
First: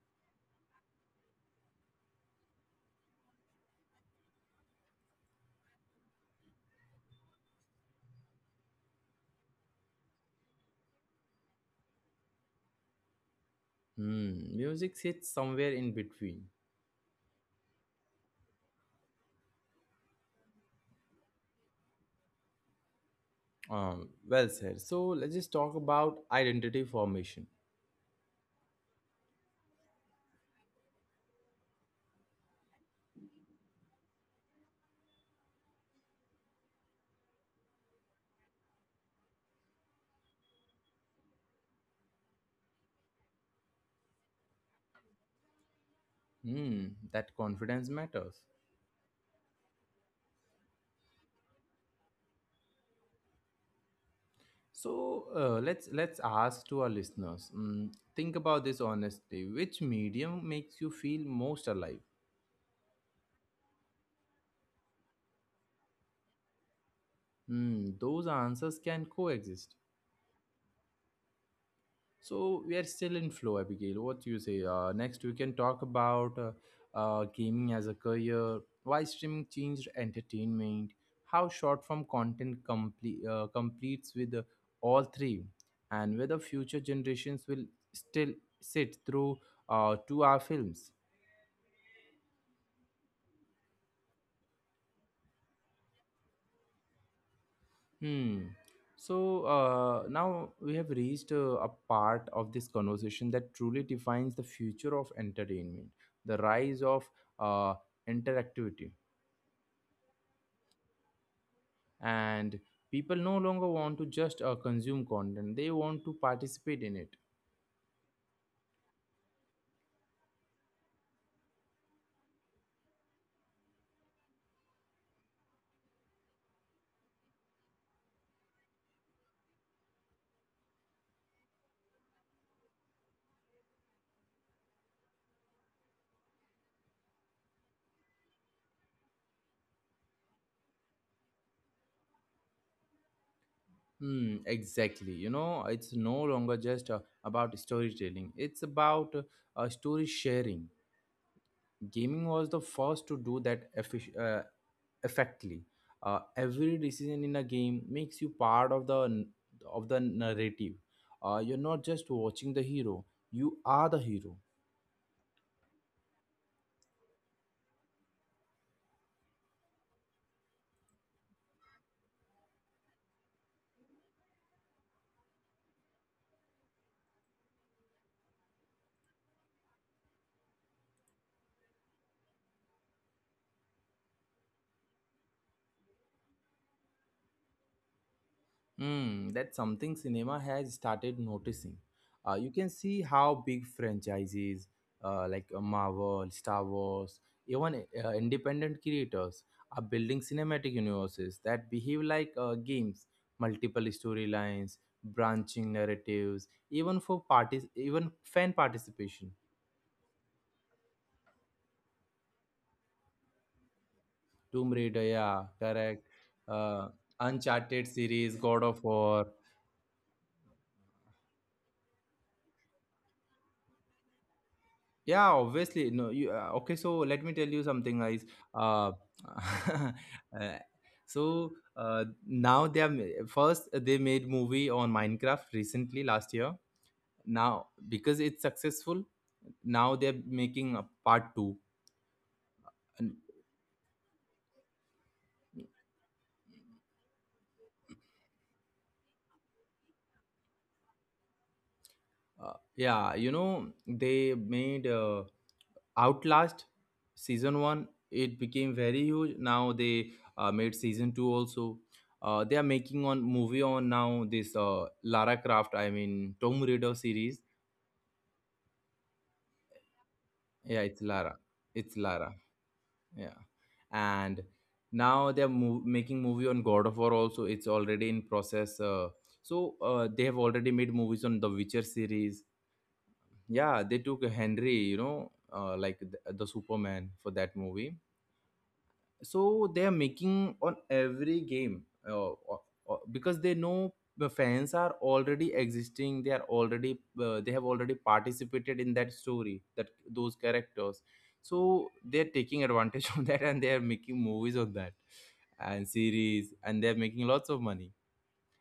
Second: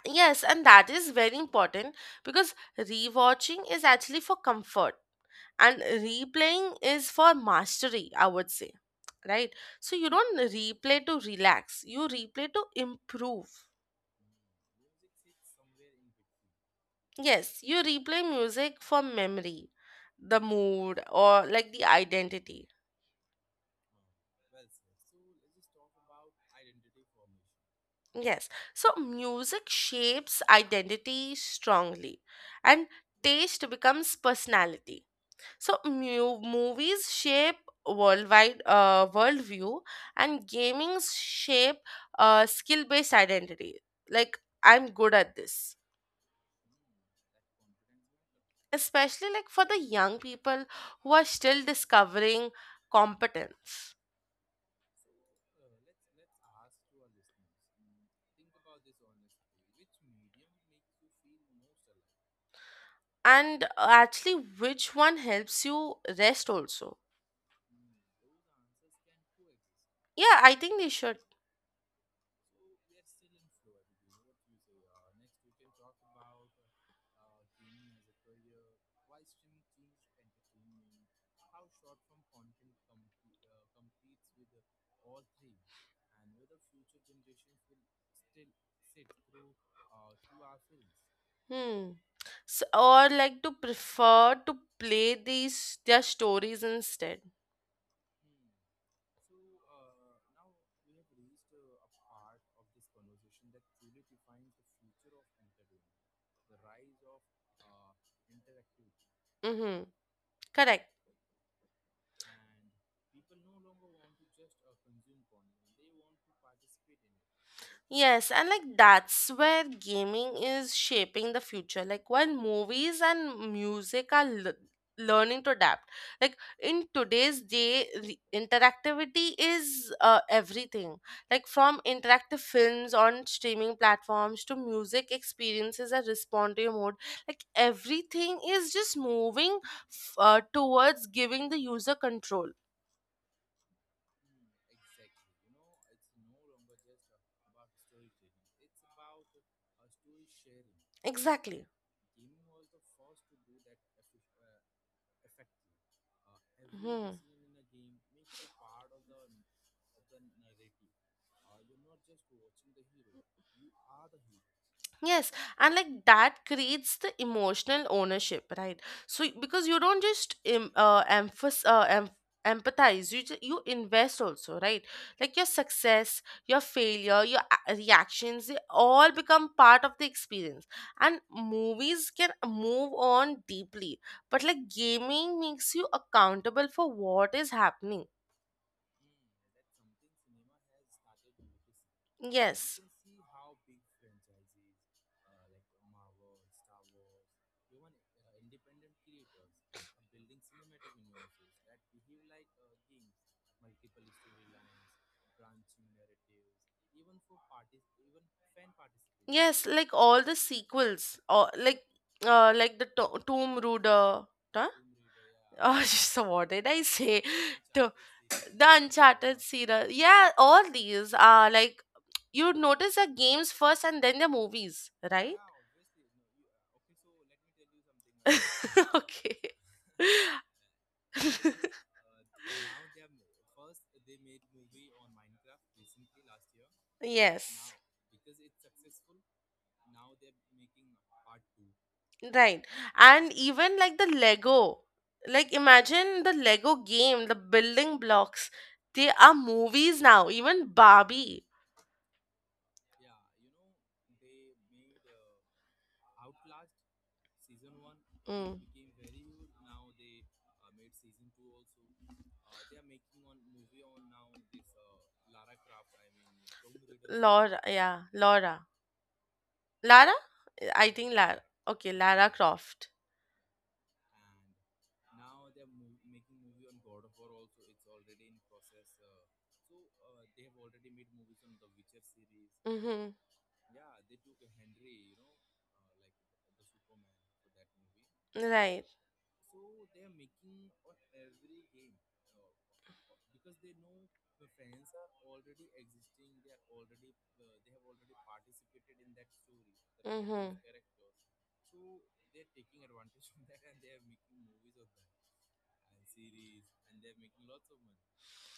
Speaker 2: Yes, and that is very important because rewatching is actually for comfort, and replaying is for mastery, I would say. Right? So you don't replay to relax, you replay to improve.
Speaker 1: Hmm. Music sits somewhere in between.
Speaker 2: Yes, you replay music for memory, the mood, or like the identity.
Speaker 1: Um, well said. So let's just talk about identity formation.
Speaker 2: Yes, so music shapes identity strongly, and taste becomes personality. So mu- movies shape worldwide uh, worldview, and gamings shape uh, skill-based identity. Like, I'm good at this,
Speaker 1: Hmm, that confidence matters.
Speaker 2: especially like for the young people who are still discovering competence.
Speaker 1: So uh, let's let's ask to our listeners. Mm, think about this honestly. Which medium makes you feel most alive?
Speaker 2: And uh, actually which one helps you rest also.
Speaker 1: Hmm, those answers can coexist.
Speaker 2: Yeah, I think they should.
Speaker 1: So we are still in flow, Abigail. What do you say? Uh, next, we can talk about uh, uh, gaming as a career, why streaming changed entertainment, how short form content complete uh, completes with uh, all three, and whether future generations will still sit through uh, two-hour films.
Speaker 2: Hmm. S or like to prefer to play these their stories instead.
Speaker 1: Hmm. So uh, now we have reached uh, a part of this conversation that truly defines the future of entertainment, the rise of uh, interactivity.
Speaker 2: Mm-hmm. Correct.
Speaker 1: And people no longer want to just uh, consume content, they want to participate in it.
Speaker 2: Yes, and like that's where gaming is shaping the future. Like while movies and music are l- learning to adapt, like in today's day, re- interactivity is uh, everything. Like from interactive films on streaming platforms to music experiences that respond to your mood, like everything is just moving, f- uh, towards giving the user control.
Speaker 1: Hmm, exactly. You know, it's no longer just uh, about storytelling, it's about uh, uh, story sharing.
Speaker 2: Exactly.
Speaker 1: Gaming was the first to do that effic- uh, effectively. Uh, every
Speaker 2: Hmm.
Speaker 1: decision in a game makes you part of the of the narrative. Uh, you're not just watching the hero; you are the hero.
Speaker 2: Yes, and like that creates the emotional ownership, right? So y- because you don't just em- uh, emphasize, uh, em- empathize, you ju- you invest also, right? Like your success, your failure, your a- reactions, they all become part of the experience. And movies can move on deeply, but like gaming makes you accountable for what is happening.
Speaker 1: Hmm, that's something cinema has started noticing. Uh, you can
Speaker 2: Yes.
Speaker 1: see how big franchises uh, like uh, Marvel, Star Wars, even uh, independent creators are building cinematic universes that behave like uh, games, multiple storylines, branching narratives, even for parties, even fan participation.
Speaker 2: Yes, like all the sequels, or like uh, like the to- Tomb Raider. Huh?
Speaker 1: Tomb Raider, yeah,
Speaker 2: Oh, *laughs*
Speaker 1: correct.
Speaker 2: so what did I
Speaker 1: Uh,
Speaker 2: say?
Speaker 1: Uncharted
Speaker 2: The,
Speaker 1: series, God of
Speaker 2: the
Speaker 1: War.
Speaker 2: Uncharted series. Yeah, all these are like you notice the games first and then the movies,
Speaker 1: Yeah,
Speaker 2: right?
Speaker 1: obviously. No, you uh, okay? So let me tell you something, guys.
Speaker 2: So
Speaker 1: Uh,
Speaker 2: let me
Speaker 1: *laughs*
Speaker 2: tell
Speaker 1: uh,
Speaker 2: you something uh, *laughs*
Speaker 1: so
Speaker 2: okay. *laughs* *laughs*
Speaker 1: uh, now they are ma- first they made movie on Minecraft recently last year. Now
Speaker 2: Yes.
Speaker 1: because it's successful, now they're making a part two.
Speaker 2: Now, right.
Speaker 1: And,
Speaker 2: And even like the Lego, like imagine the Lego game, the building blocks, they are movies now, even Barbie. Barbie.
Speaker 1: uh, yeah, you know they made uh, Outlast season one, it
Speaker 2: Mm.
Speaker 1: became very huge. Now they uh, made season two also. Uh, they are making on
Speaker 2: uh,
Speaker 1: movie on now this uh, Lara Croft. I mean Tomb Raider series.
Speaker 2: Laura, yeah, Laura. Lara?
Speaker 1: Yeah,
Speaker 2: I
Speaker 1: it's
Speaker 2: think Lara.
Speaker 1: Lara.
Speaker 2: Lara. Okay,
Speaker 1: It's
Speaker 2: Lara
Speaker 1: Lara.
Speaker 2: Croft.
Speaker 1: Yeah, and now they are mov making movie on God of War also. It's already in process. Uh, so uh, they have already made movies on the Witcher series.
Speaker 2: Mm-hmm.
Speaker 1: Yeah, they took Henry. You know, uh, like the, the Superman for that movie,
Speaker 2: Right.
Speaker 1: so they are making on every game, uh, uh, uh, because they know the fans are already existing, they are already uh, they have already
Speaker 2: Uh,
Speaker 1: participated in that story, that those
Speaker 2: Mm-hmm.
Speaker 1: characters, so they're taking advantage *laughs* of that and they are making movies on that and series and they're making lots of money.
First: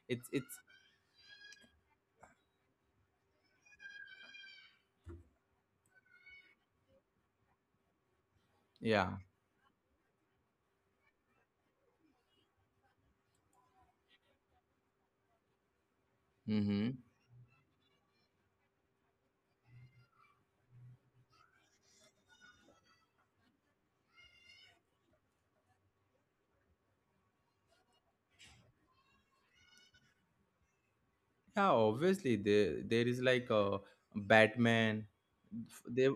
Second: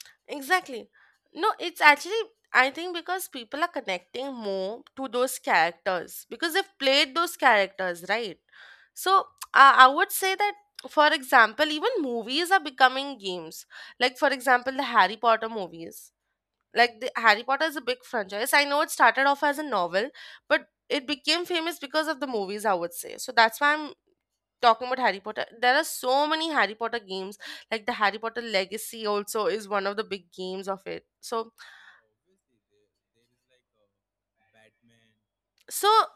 Speaker 1: It's it's
Speaker 2: Exactly. No, it's actually, I think, because people are connecting more to those characters because they've played those characters, right?
Speaker 1: yeah.
Speaker 2: So I I would say that, for example, even movies are becoming games. Like for example, the Harry Potter movies. Like
Speaker 1: Mm-hmm.
Speaker 2: the Harry Potter is a big franchise. I know it started off as a novel, but it became famous because of the movies, I would say. So that's why I'm talking about Harry Potter. There are so many Harry Potter games, like the Harry Potter Legacy also is one of the big games of it. So
Speaker 1: Yeah, obviously, there there is like a batman
Speaker 2: so
Speaker 1: they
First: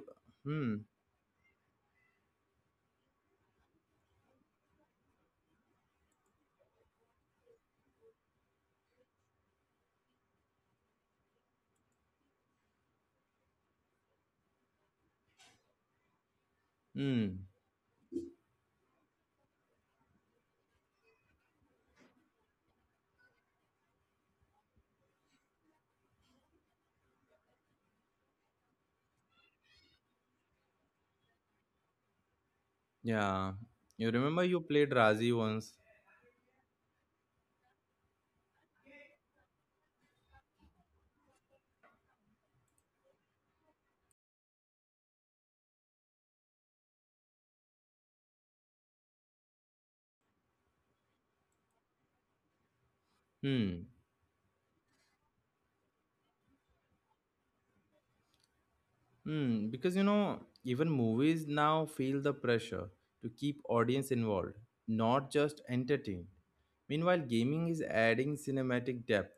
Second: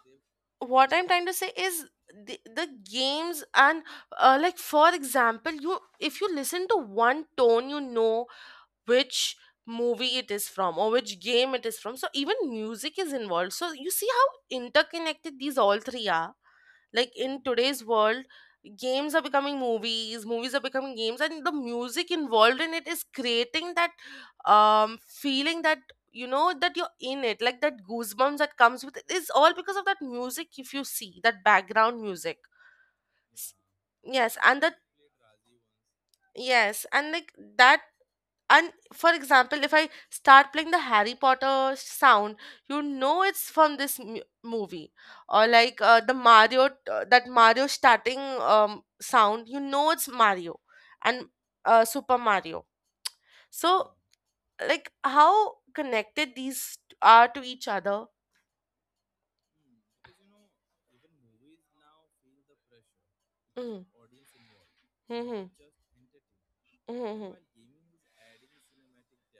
Speaker 1: hmm.
Speaker 2: what I'm trying to say is the, the games and uh, like for example, you, if you listen to one tone, you know which movie it is from or which game it is from. So even music is involved, so you see how interconnected these all three are, like in
Speaker 1: hmm
Speaker 2: today's world. Games are becoming movies, movies are becoming games, and the music involved in it is creating that um feeling that, you know, that you're in it, like that goosebumps that comes with it is all because of that music, if you see that background music. S-
Speaker 1: Yeah, you
Speaker 2: yes,
Speaker 1: remember you
Speaker 2: and that,
Speaker 1: played Razi once?
Speaker 2: yes, and like that, and for example, if I start playing the Harry Potter sound, you know it's from this mu- movie, or like uh, the Mario, uh, that Mario starting um, sound, you know it's Mario, and uh, Super Mario.
Speaker 1: Hmm.
Speaker 2: So like how connected these are to each other.
Speaker 1: Hmm. Because you know, even movies now feel the pressure to keep
Speaker 2: Mm-hmm.
Speaker 1: audience involved, not
Speaker 2: Mm-hmm.
Speaker 1: just entertained. Meanwhile,
Speaker 2: Mm-hmm.
Speaker 1: gaming is adding cinematic depth,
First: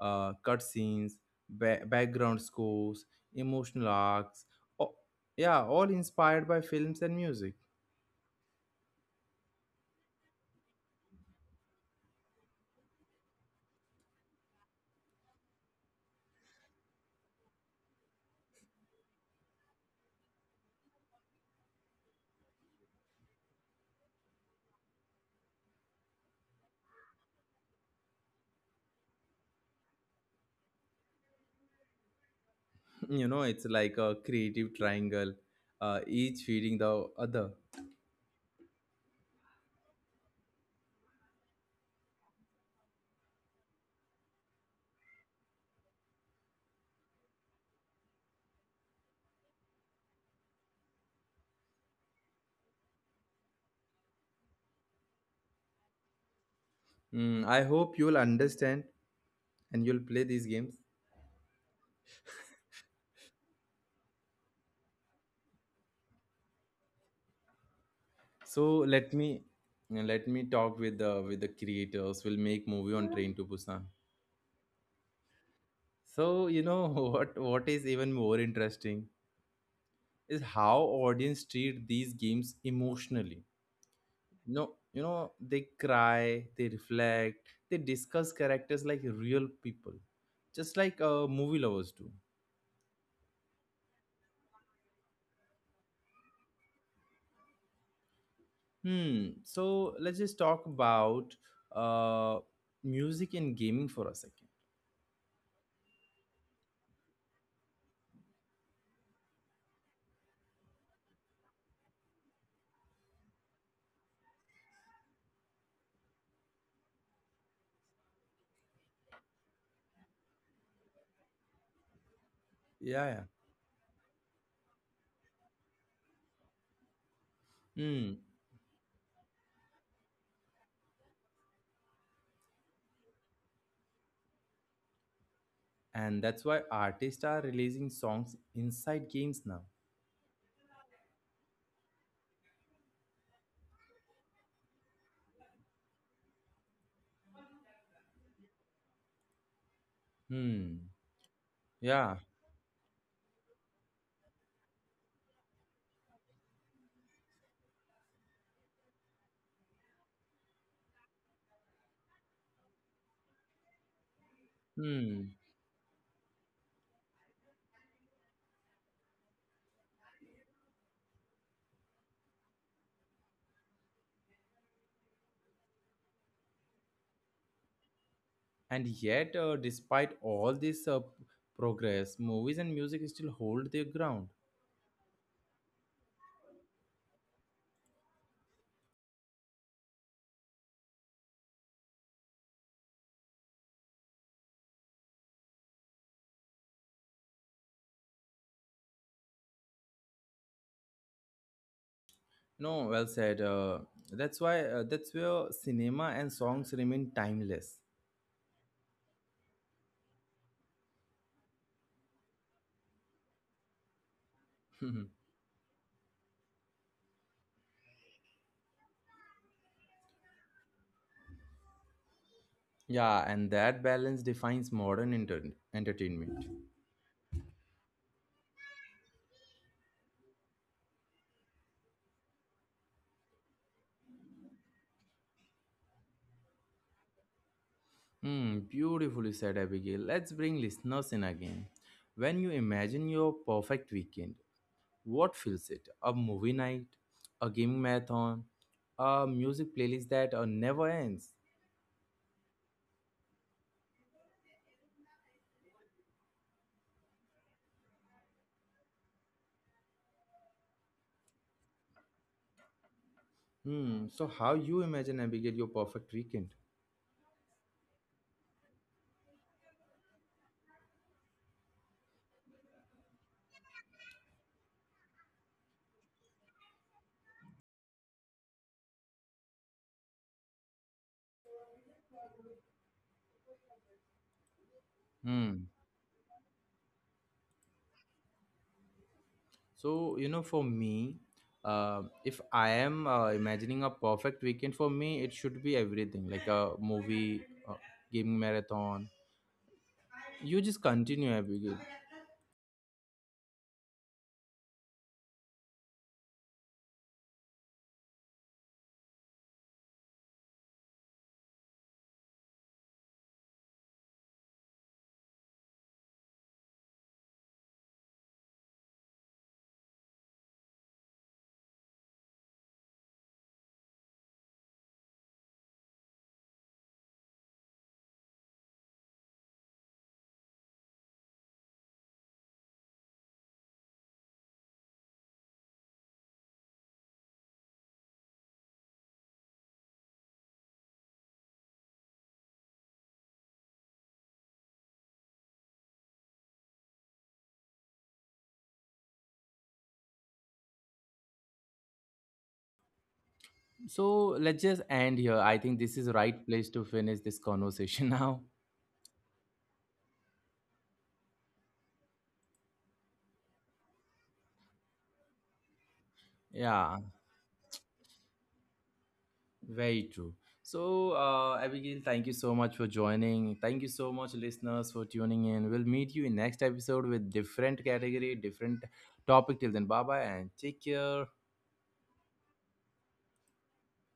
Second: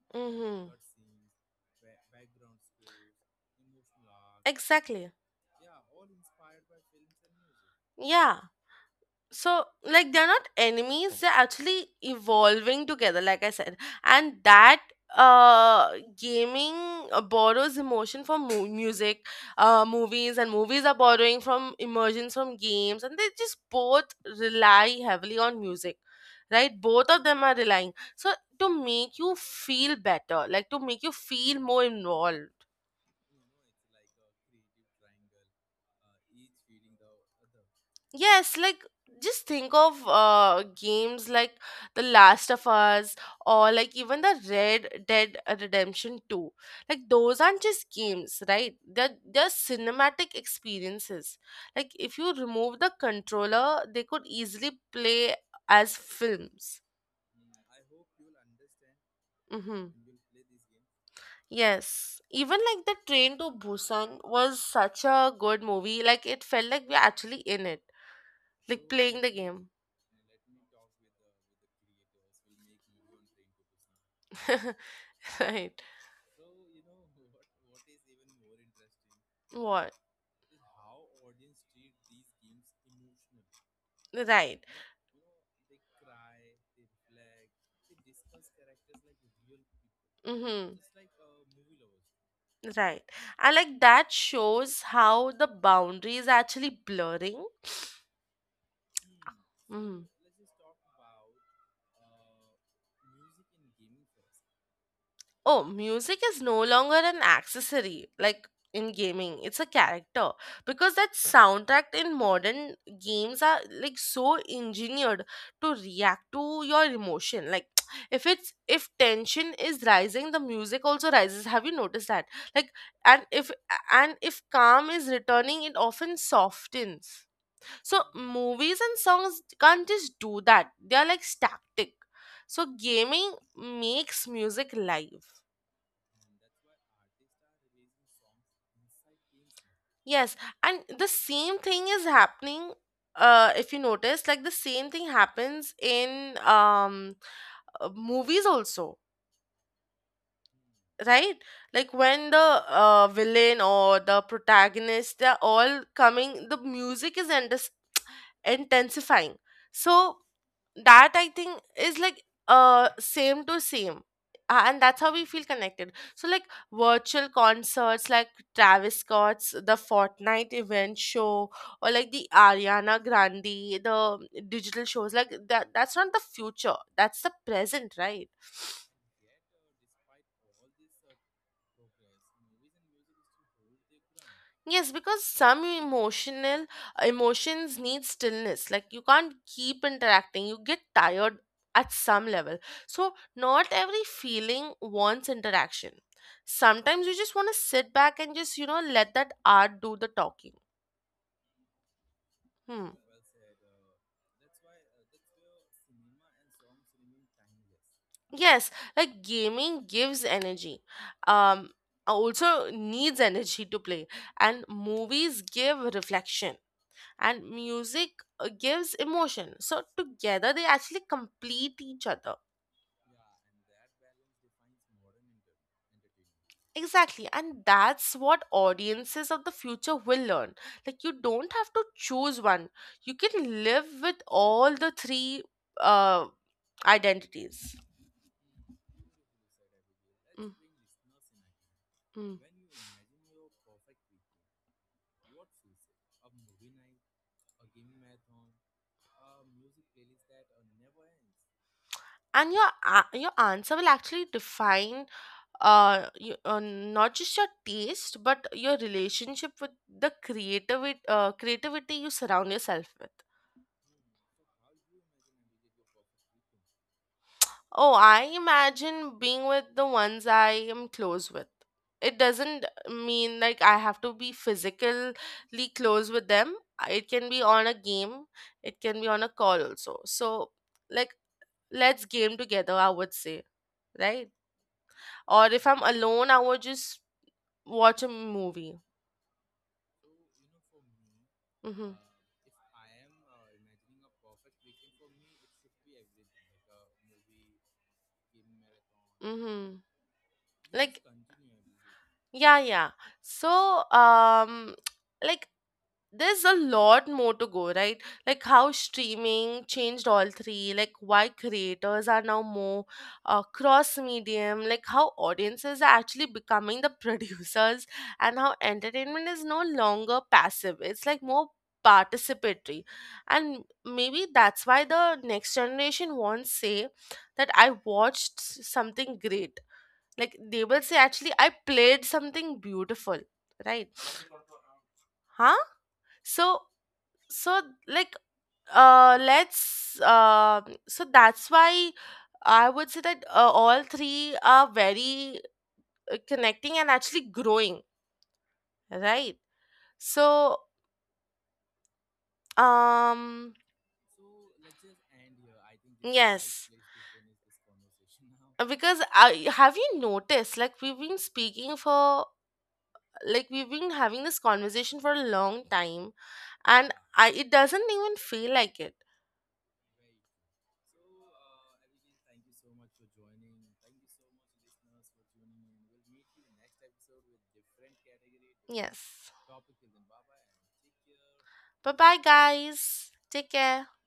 Speaker 1: uh,
Speaker 2: Mm-hmm.
Speaker 1: cutscenes, ba- background scores, emotional arcs. Oh,
Speaker 2: Exactly.
Speaker 1: yeah, all inspired by films and music.
Speaker 2: Yeah. So like they're not enemies, they're actually evolving together, like I said. And that uh gaming uh, borrows emotion from mu- music, uh movies, and movies are borrowing from emergence from games, and they just both rely heavily on music, right? Both of them are relying so to make you feel better, like to make you feel more involved.
Speaker 1: *laughs* You know, it's like a creative triangle, uh, each feeding the other.
Speaker 2: Yes, like just think of uh, games like The Last of Us or like even the Red Dead Redemption two. Like those aren't just games, right? They're, they're cinematic experiences. Like if you remove the controller, they could easily play as films.
Speaker 1: Mm, I hope you'll understand and
Speaker 2: Mm-hmm.
Speaker 1: you'll play these games.
Speaker 2: Yes. Even like the Train to Busan was such a good movie. Like it felt like we're actually in it,
Speaker 1: So
Speaker 2: like
Speaker 1: let
Speaker 2: playing
Speaker 1: me
Speaker 2: the game.
Speaker 1: let me talk with the with the creators. We'll make movie on Train to Busan.
Speaker 2: *laughs* Right.
Speaker 1: So you know *laughs* what what is even more interesting
Speaker 2: What?
Speaker 1: is how audience treat these games emotionally. No,
Speaker 2: Right.
Speaker 1: you know they cry, they reflect, they discuss characters like real people, just
Speaker 2: Mm-hmm.
Speaker 1: like uh, movie lovers do.
Speaker 2: Right. And like that shows how the boundary is actually blurring.
Speaker 1: Hmm. So
Speaker 2: Mm-hmm.
Speaker 1: let's just talk about uh, music and gaming for a second.
Speaker 2: Oh, music is no longer an accessory like in gaming. It's a character, because that soundtrack in modern games are like so engineered to react to your emotion. Like *tsk* if it's, if tension is rising, the music also rises. Have you noticed that? Like,
Speaker 1: Yeah, yeah.
Speaker 2: and if, and if calm is returning, it often softens. So
Speaker 1: Hmm.
Speaker 2: movies and songs can't just do that. They are like static. So gaming makes music live.
Speaker 1: And that's why artists are releasing songs inside games now.
Speaker 2: Yes, and the same thing is happening. Uh, if you notice, like the same thing happens in um, uh, movies also,
Speaker 1: Hmm.
Speaker 2: right? Like
Speaker 1: Yeah.
Speaker 2: when the uh, villain or the protagonist, they're all coming. The music is intensifying. So that, I think, is like uh same to same. Uh, and that's how we
Speaker 1: Hmm.
Speaker 2: feel connected. So like virtual concerts, like Travis Scott's the Fortnite event show, or like the Ariana Grande, the digital shows, like that, that's not the future, that's the present, right?
Speaker 1: And yet, uh, despite all this uh, progress, movies and music still hold their ground.
Speaker 2: Yes, because some emotional emotions need stillness. Like you can't keep interacting. You get tired at some level. So not every feeling wants interaction. Sometimes you just want to sit back and just, you know, let that art do the talking.
Speaker 1: No,
Speaker 2: Hmm.
Speaker 1: well said. Uh, that's why uh, that's where cinema and songs remain timeless.
Speaker 2: Yes, like gaming gives energy. Um Also needs energy to play, and
Speaker 1: *laughs*
Speaker 2: movies give reflection, and music uh, gives emotion, so together they actually complete each other.
Speaker 1: Yeah, and that balance defines modern enter- entertainment.
Speaker 2: Exactly, and that's what audiences of the future will learn, like you don't have to choose one, you can live with all the three uh, identities.
Speaker 1: Hmm, beautifully said, Abigail. Let's
Speaker 2: Mm,
Speaker 1: bring listeners in again. When
Speaker 2: mm.
Speaker 1: you imagine your perfect weekend, what fills it? A movie night, a gaming marathon, a music playlist that uh, never ends.
Speaker 2: And your a- your answer will actually define uh, you, uh, not just your taste but your relationship with the creativity uh, creativity you surround yourself with.
Speaker 1: Hmm. So how you imagine, Abigail, your perfect weekend?
Speaker 2: Oh, I imagine being with the ones I am close with. It doesn't mean like I have to be physically close with them. Uh, it can be on a game, it can be on a call also. So like, let's game together, I would say, right? Or if
Speaker 1: Hmm.
Speaker 2: I'm alone, I would just watch a movie.
Speaker 1: So you know, for me,
Speaker 2: Mm-hmm.
Speaker 1: uh, if I am uh, imagining a perfect weekend for me, it should be everything like a movie, a gaming marathon.
Speaker 2: Mm-hmm.
Speaker 1: You just
Speaker 2: Like
Speaker 1: continue, Abigail.
Speaker 2: yeah, yeah. So um *tsk* like there's a lot more to go, right? Like how streaming changed all three, like why creators are now more uh, cross medium, like how audiences are actually becoming the *laughs* producers, and how entertainment is no longer passive, it's like more participatory. And maybe that's why the next generation won't say that I watched s- something great, like they will say actually I played something beautiful, right? Huh? So, so, like, uh let's uh. So that's why I would say that uh, all three are very uh, connecting and actually growing, right? So, um,
Speaker 1: So let's just end here. I think this is right place
Speaker 2: yes.
Speaker 1: to finish this conversation *laughs* now.
Speaker 2: Uh, because I, have you noticed like we've been speaking for, like we've been having this conversation for a long time, and
Speaker 1: Yeah,
Speaker 2: yeah, I, it doesn't even feel like it.
Speaker 1: very true. So, uh, Abigail, thank you so much for joining. Thank you so much, listeners, for tuning in. We'll meet you in next episode with different category, different topic. Till then, bye bye and take care.
Speaker 2: Bye bye, guys. Take care.